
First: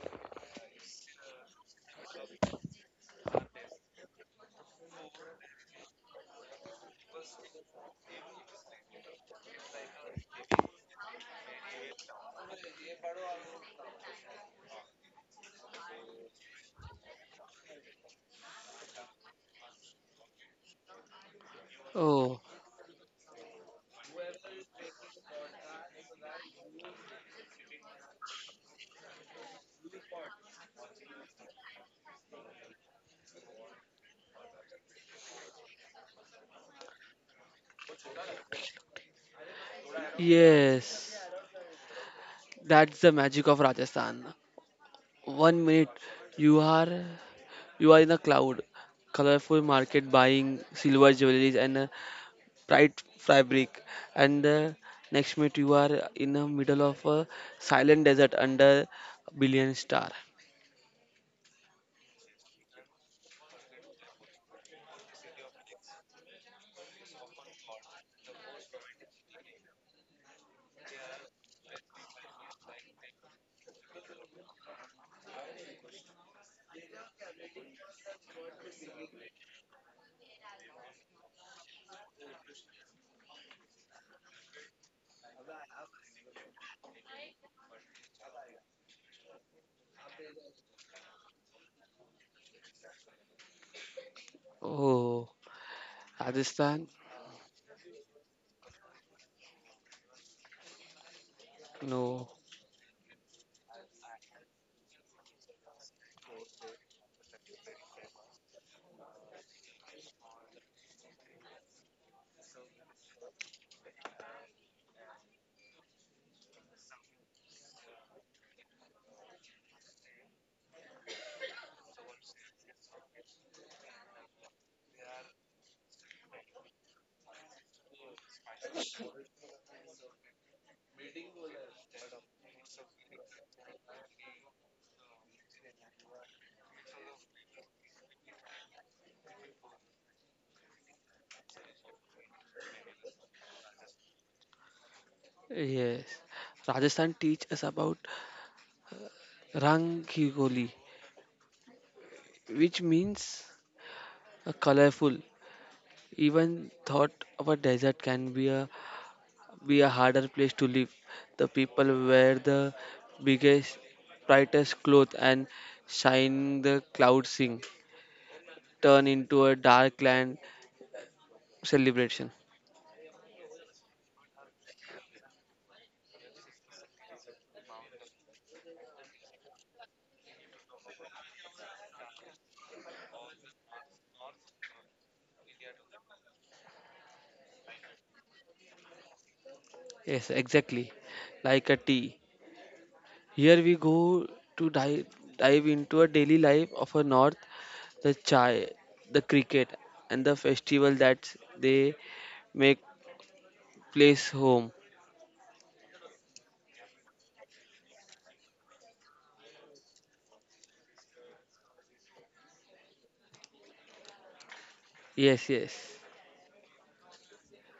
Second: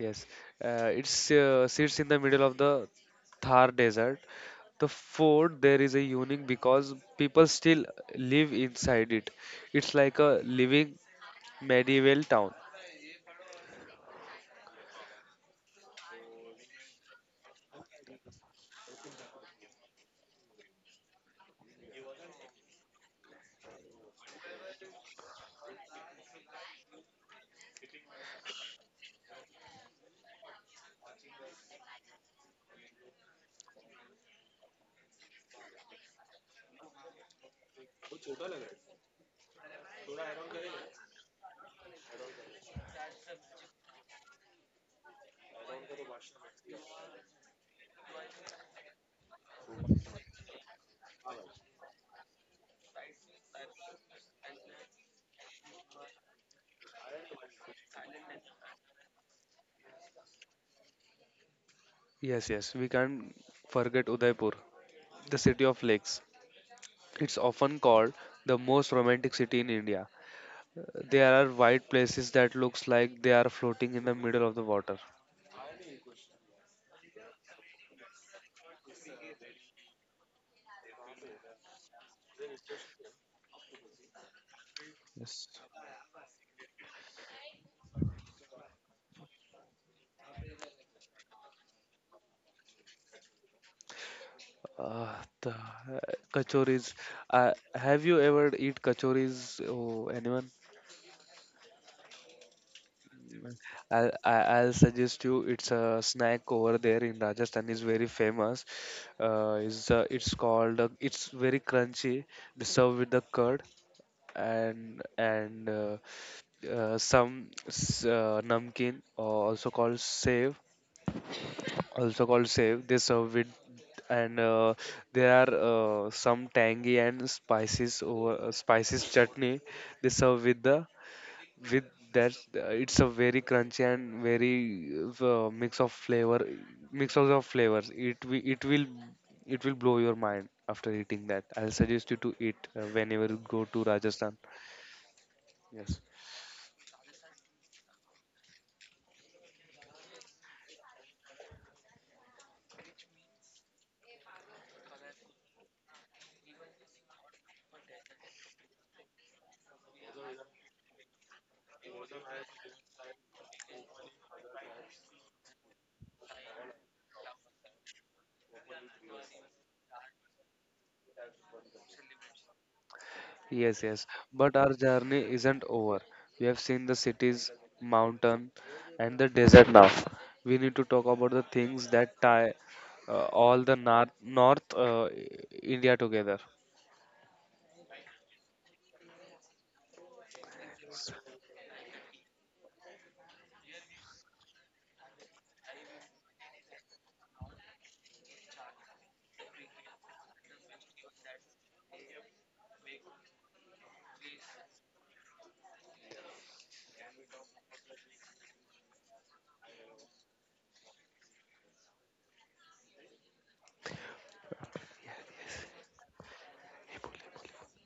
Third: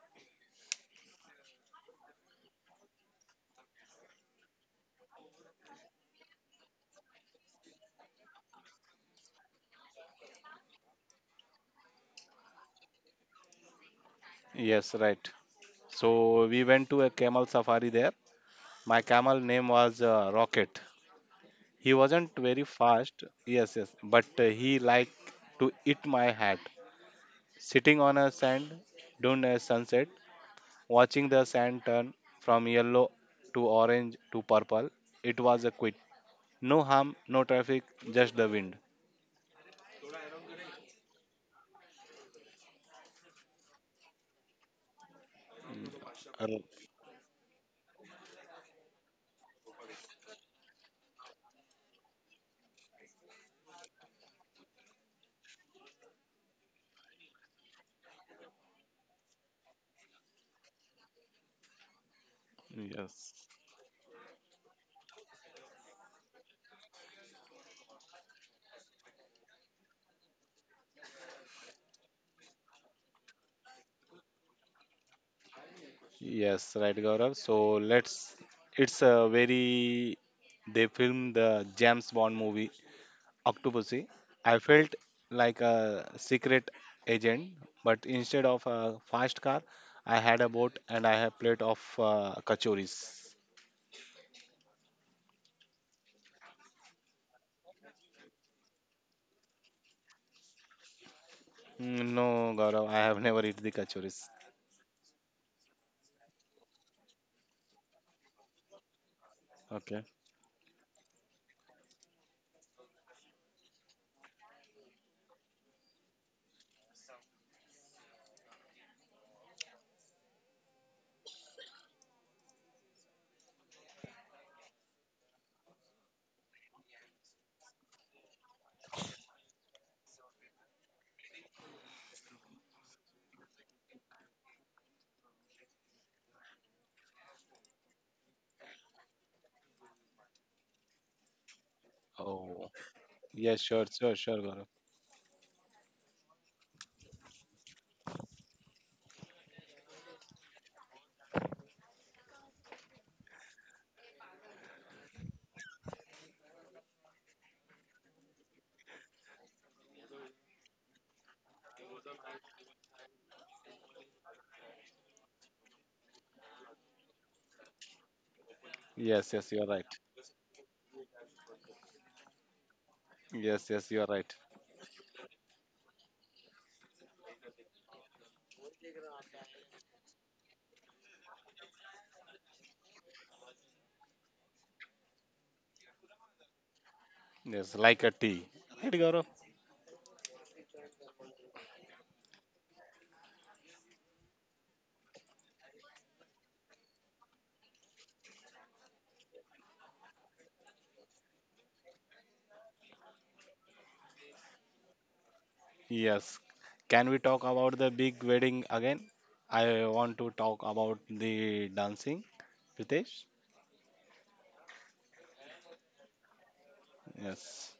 yes, uh, it uh, sits in the middle of the Thar Desert. The fort there is a unique because people still live inside it. It's like a living medieval town. Yes, right. So we went to a camel safari there. My camel name was uh, Rocket. He wasn't Oh, very fast. Yes, yes, but uh, he liked to eat my hat. Sitting on a sand during a sunset, watching the sand turn from yellow to orange to purple, it was a quit. No harm, no traffic, just the wind. yes. That's the magic of Rajasthan. One minute you Ar- are You are in a cloud, colorful market buying silver jewelries and uh, bright fabric, and uh, next minute you are in the middle of a silent desert under a billion star. Yes, yes, we can't Yes. forget Udaipur, the city of lakes. It's often called the most romantic city in India. There are white places that looks like they are floating in the middle of the water. Yes, right, Gaurav. So let's. It's a very. They filmed the James Bond movie Octopussy. I felt Yes. like a secret agent, but instead of a fast car, I had a boat and I had plate of uh, kachoris. Uh, Oh, the uh, kachoris. Rajasthan? Uh, have you ever eat kachoris? Oh, anyone? Mm, No. no, Gaurav, I have never eaten the I'll, kachoris. I- I'll suggest you it's a snack over there in Rajasthan is very famous. Uh, is uh, Okay. It's called uh, it's very crunchy. They serve with the curd, and and uh, uh, some s- uh, namkeen or also called save also called save. They serve with, and uh, there are uh, some tangy and spices over uh, spices chutney they serve with the with that. Uh, it's a very crunchy and very uh, mix of flavor mix of the flavors. It wi- it will it will blow your mind after eating that. I'll suggest you to eat Oh, uh, whenever you go yes, to sure, sure, Rajasthan. sure, Gaurav. Yes. Yes. Rajasthan teach us about Rang Rangigoli, which means a colorful. Even thought of a desert can be a be a harder place to live. The people wear the biggest, brightest clothes and shine the cloud sing, turn Yes, into yes, a you are right. dark land celebration. Yes, Yes, yes, yes, you are right. but our journey isn't over. We have seen the cities, mountain, and the desert. Now we need to talk about the things that tie uh, all the north north uh, India together. Yes, like a tea. Right, Gaurav? Yes, exactly. Like a tea. Here we go to dive, dive into a daily life of a north, the chai, the cricket, and the festival that they make place home. Yes. Can we talk about the big wedding again? I want to talk about the dancing, Pritesh. Yes, yes. Yes.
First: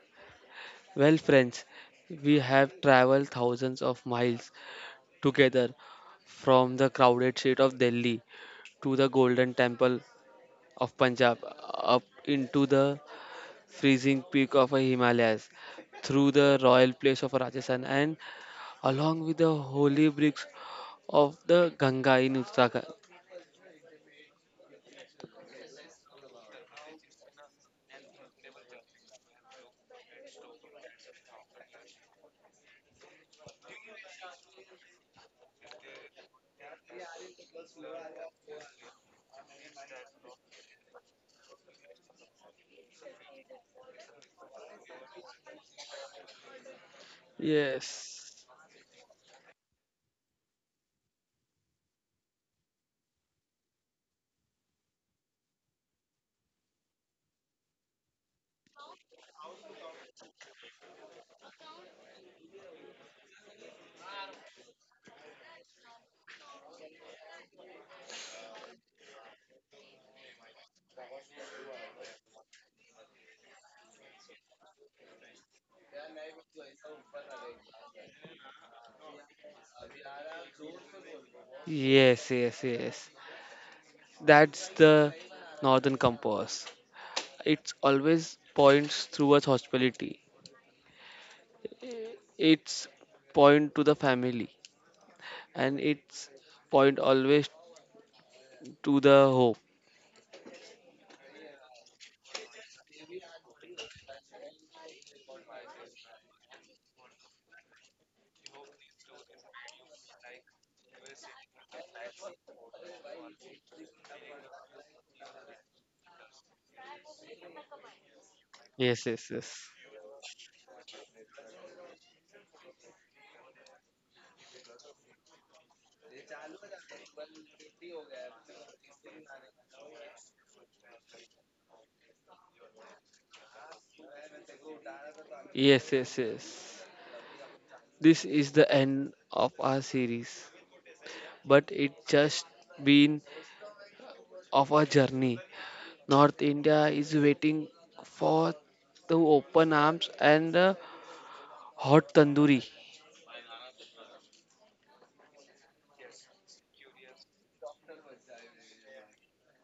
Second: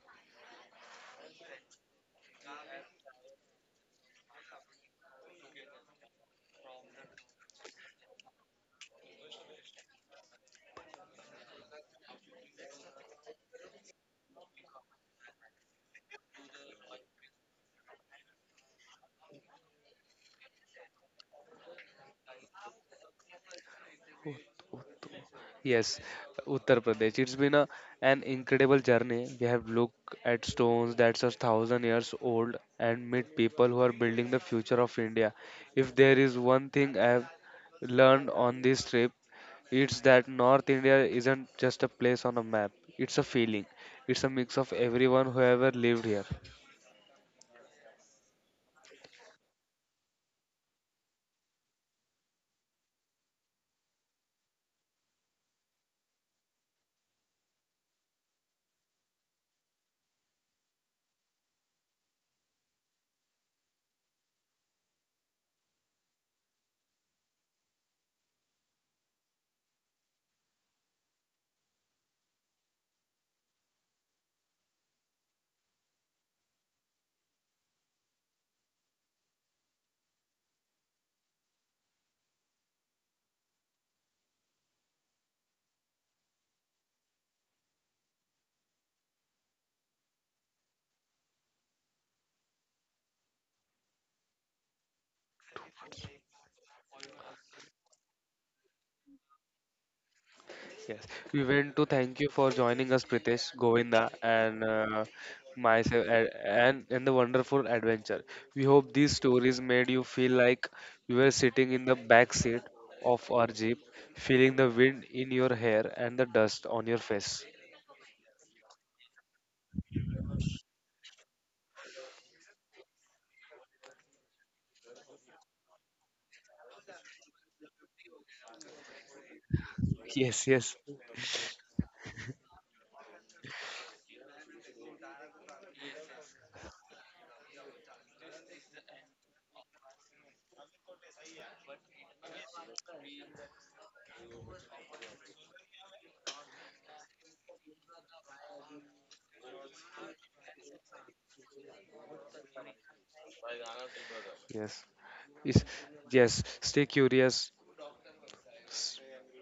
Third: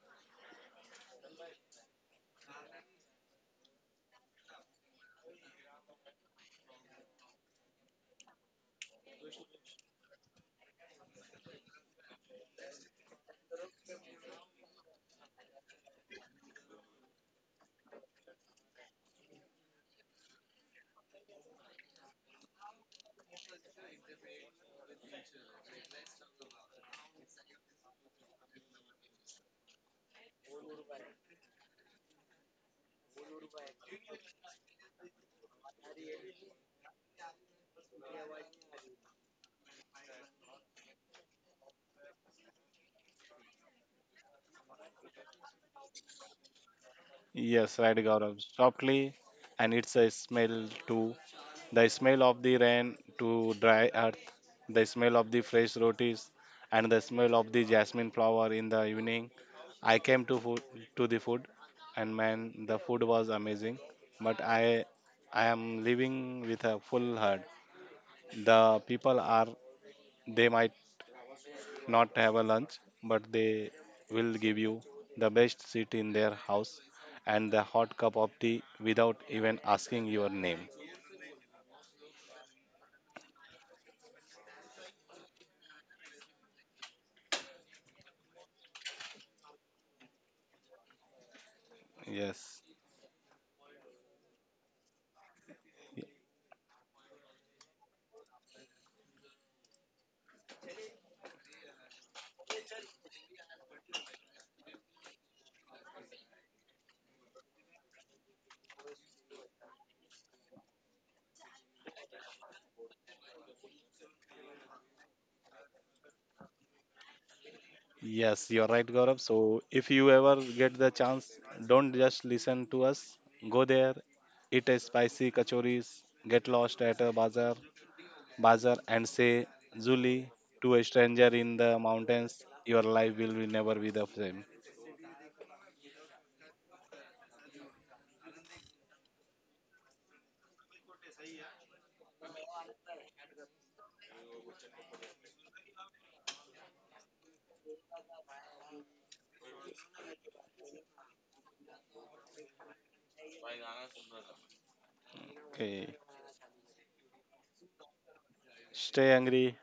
Well, friends, we have traveled thousands of miles together from the crowded street of Delhi to the golden temple of Punjab, up into the freezing peak of a Himalayas, through the royal place of Rajasthan, and along with the holy bricks of the Ganga in Uttarakhand. Yes, Uttar Pradesh. It's been a, an incredible journey. We have looked at stones that's a thousand years old and meet people who are building the future of India. If there is one thing I have learned on this trip, it's that North India isn't just a place on a map. It's a feeling. It's a mix of everyone who ever lived here. Yes, right, Yes, Gaurav. Softly, and it's a smell too. The smell of the rain to dry earth, the smell of the fresh rotis, and the smell of the jasmine flower in the evening. I came to food to the food, and man, the food was amazing. But I, I am living with a full heart. The people are they might not have a lunch, but they will give you the best seat in their house and the hot cup of tea without even asking your name. yes, yes, yes. That's the northern compass. It always points towards hospitality. Yes. It's point to the family and it's point always to the hope. Yes, we want to thank you for joining us, Pritesh, Govinda, and uh, myself, a- and in the wonderful adventure. We hope these stories made you feel like you were sitting in the back seat of our jeep, feeling the wind in your hair and the dust on your face. Yes, you're right, Yes, Gaurav. yes, So yes. if you ever get the chance, don't just listen to us. Go there, eat a spicy kachoris, get lost at a bazaar, bazaar and say Zuli Yes, to yes, a stranger in the mountains. Your life will be never be the same. Yes, yes, yes. This is the end of our series, but it just been of our journey. North India is waiting for the open arms and the hot tandoori, yes, yes, Okay. yes. Stay curious. Stay hungry.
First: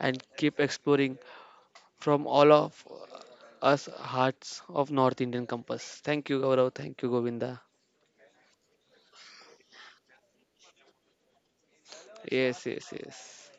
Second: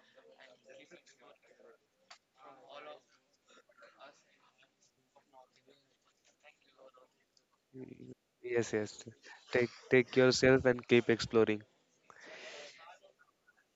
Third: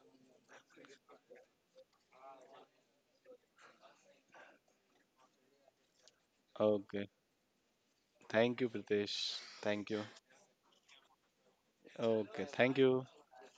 and keep exploring from all of us hearts of North Indian compass. Thank you, Gaurav. Thank you, Okay. Govinda. Yes, Thank you, yes. Pritesh. Take Thank take you. yourself and keep exploring. Okay. Yes, Thank yes, you. yes.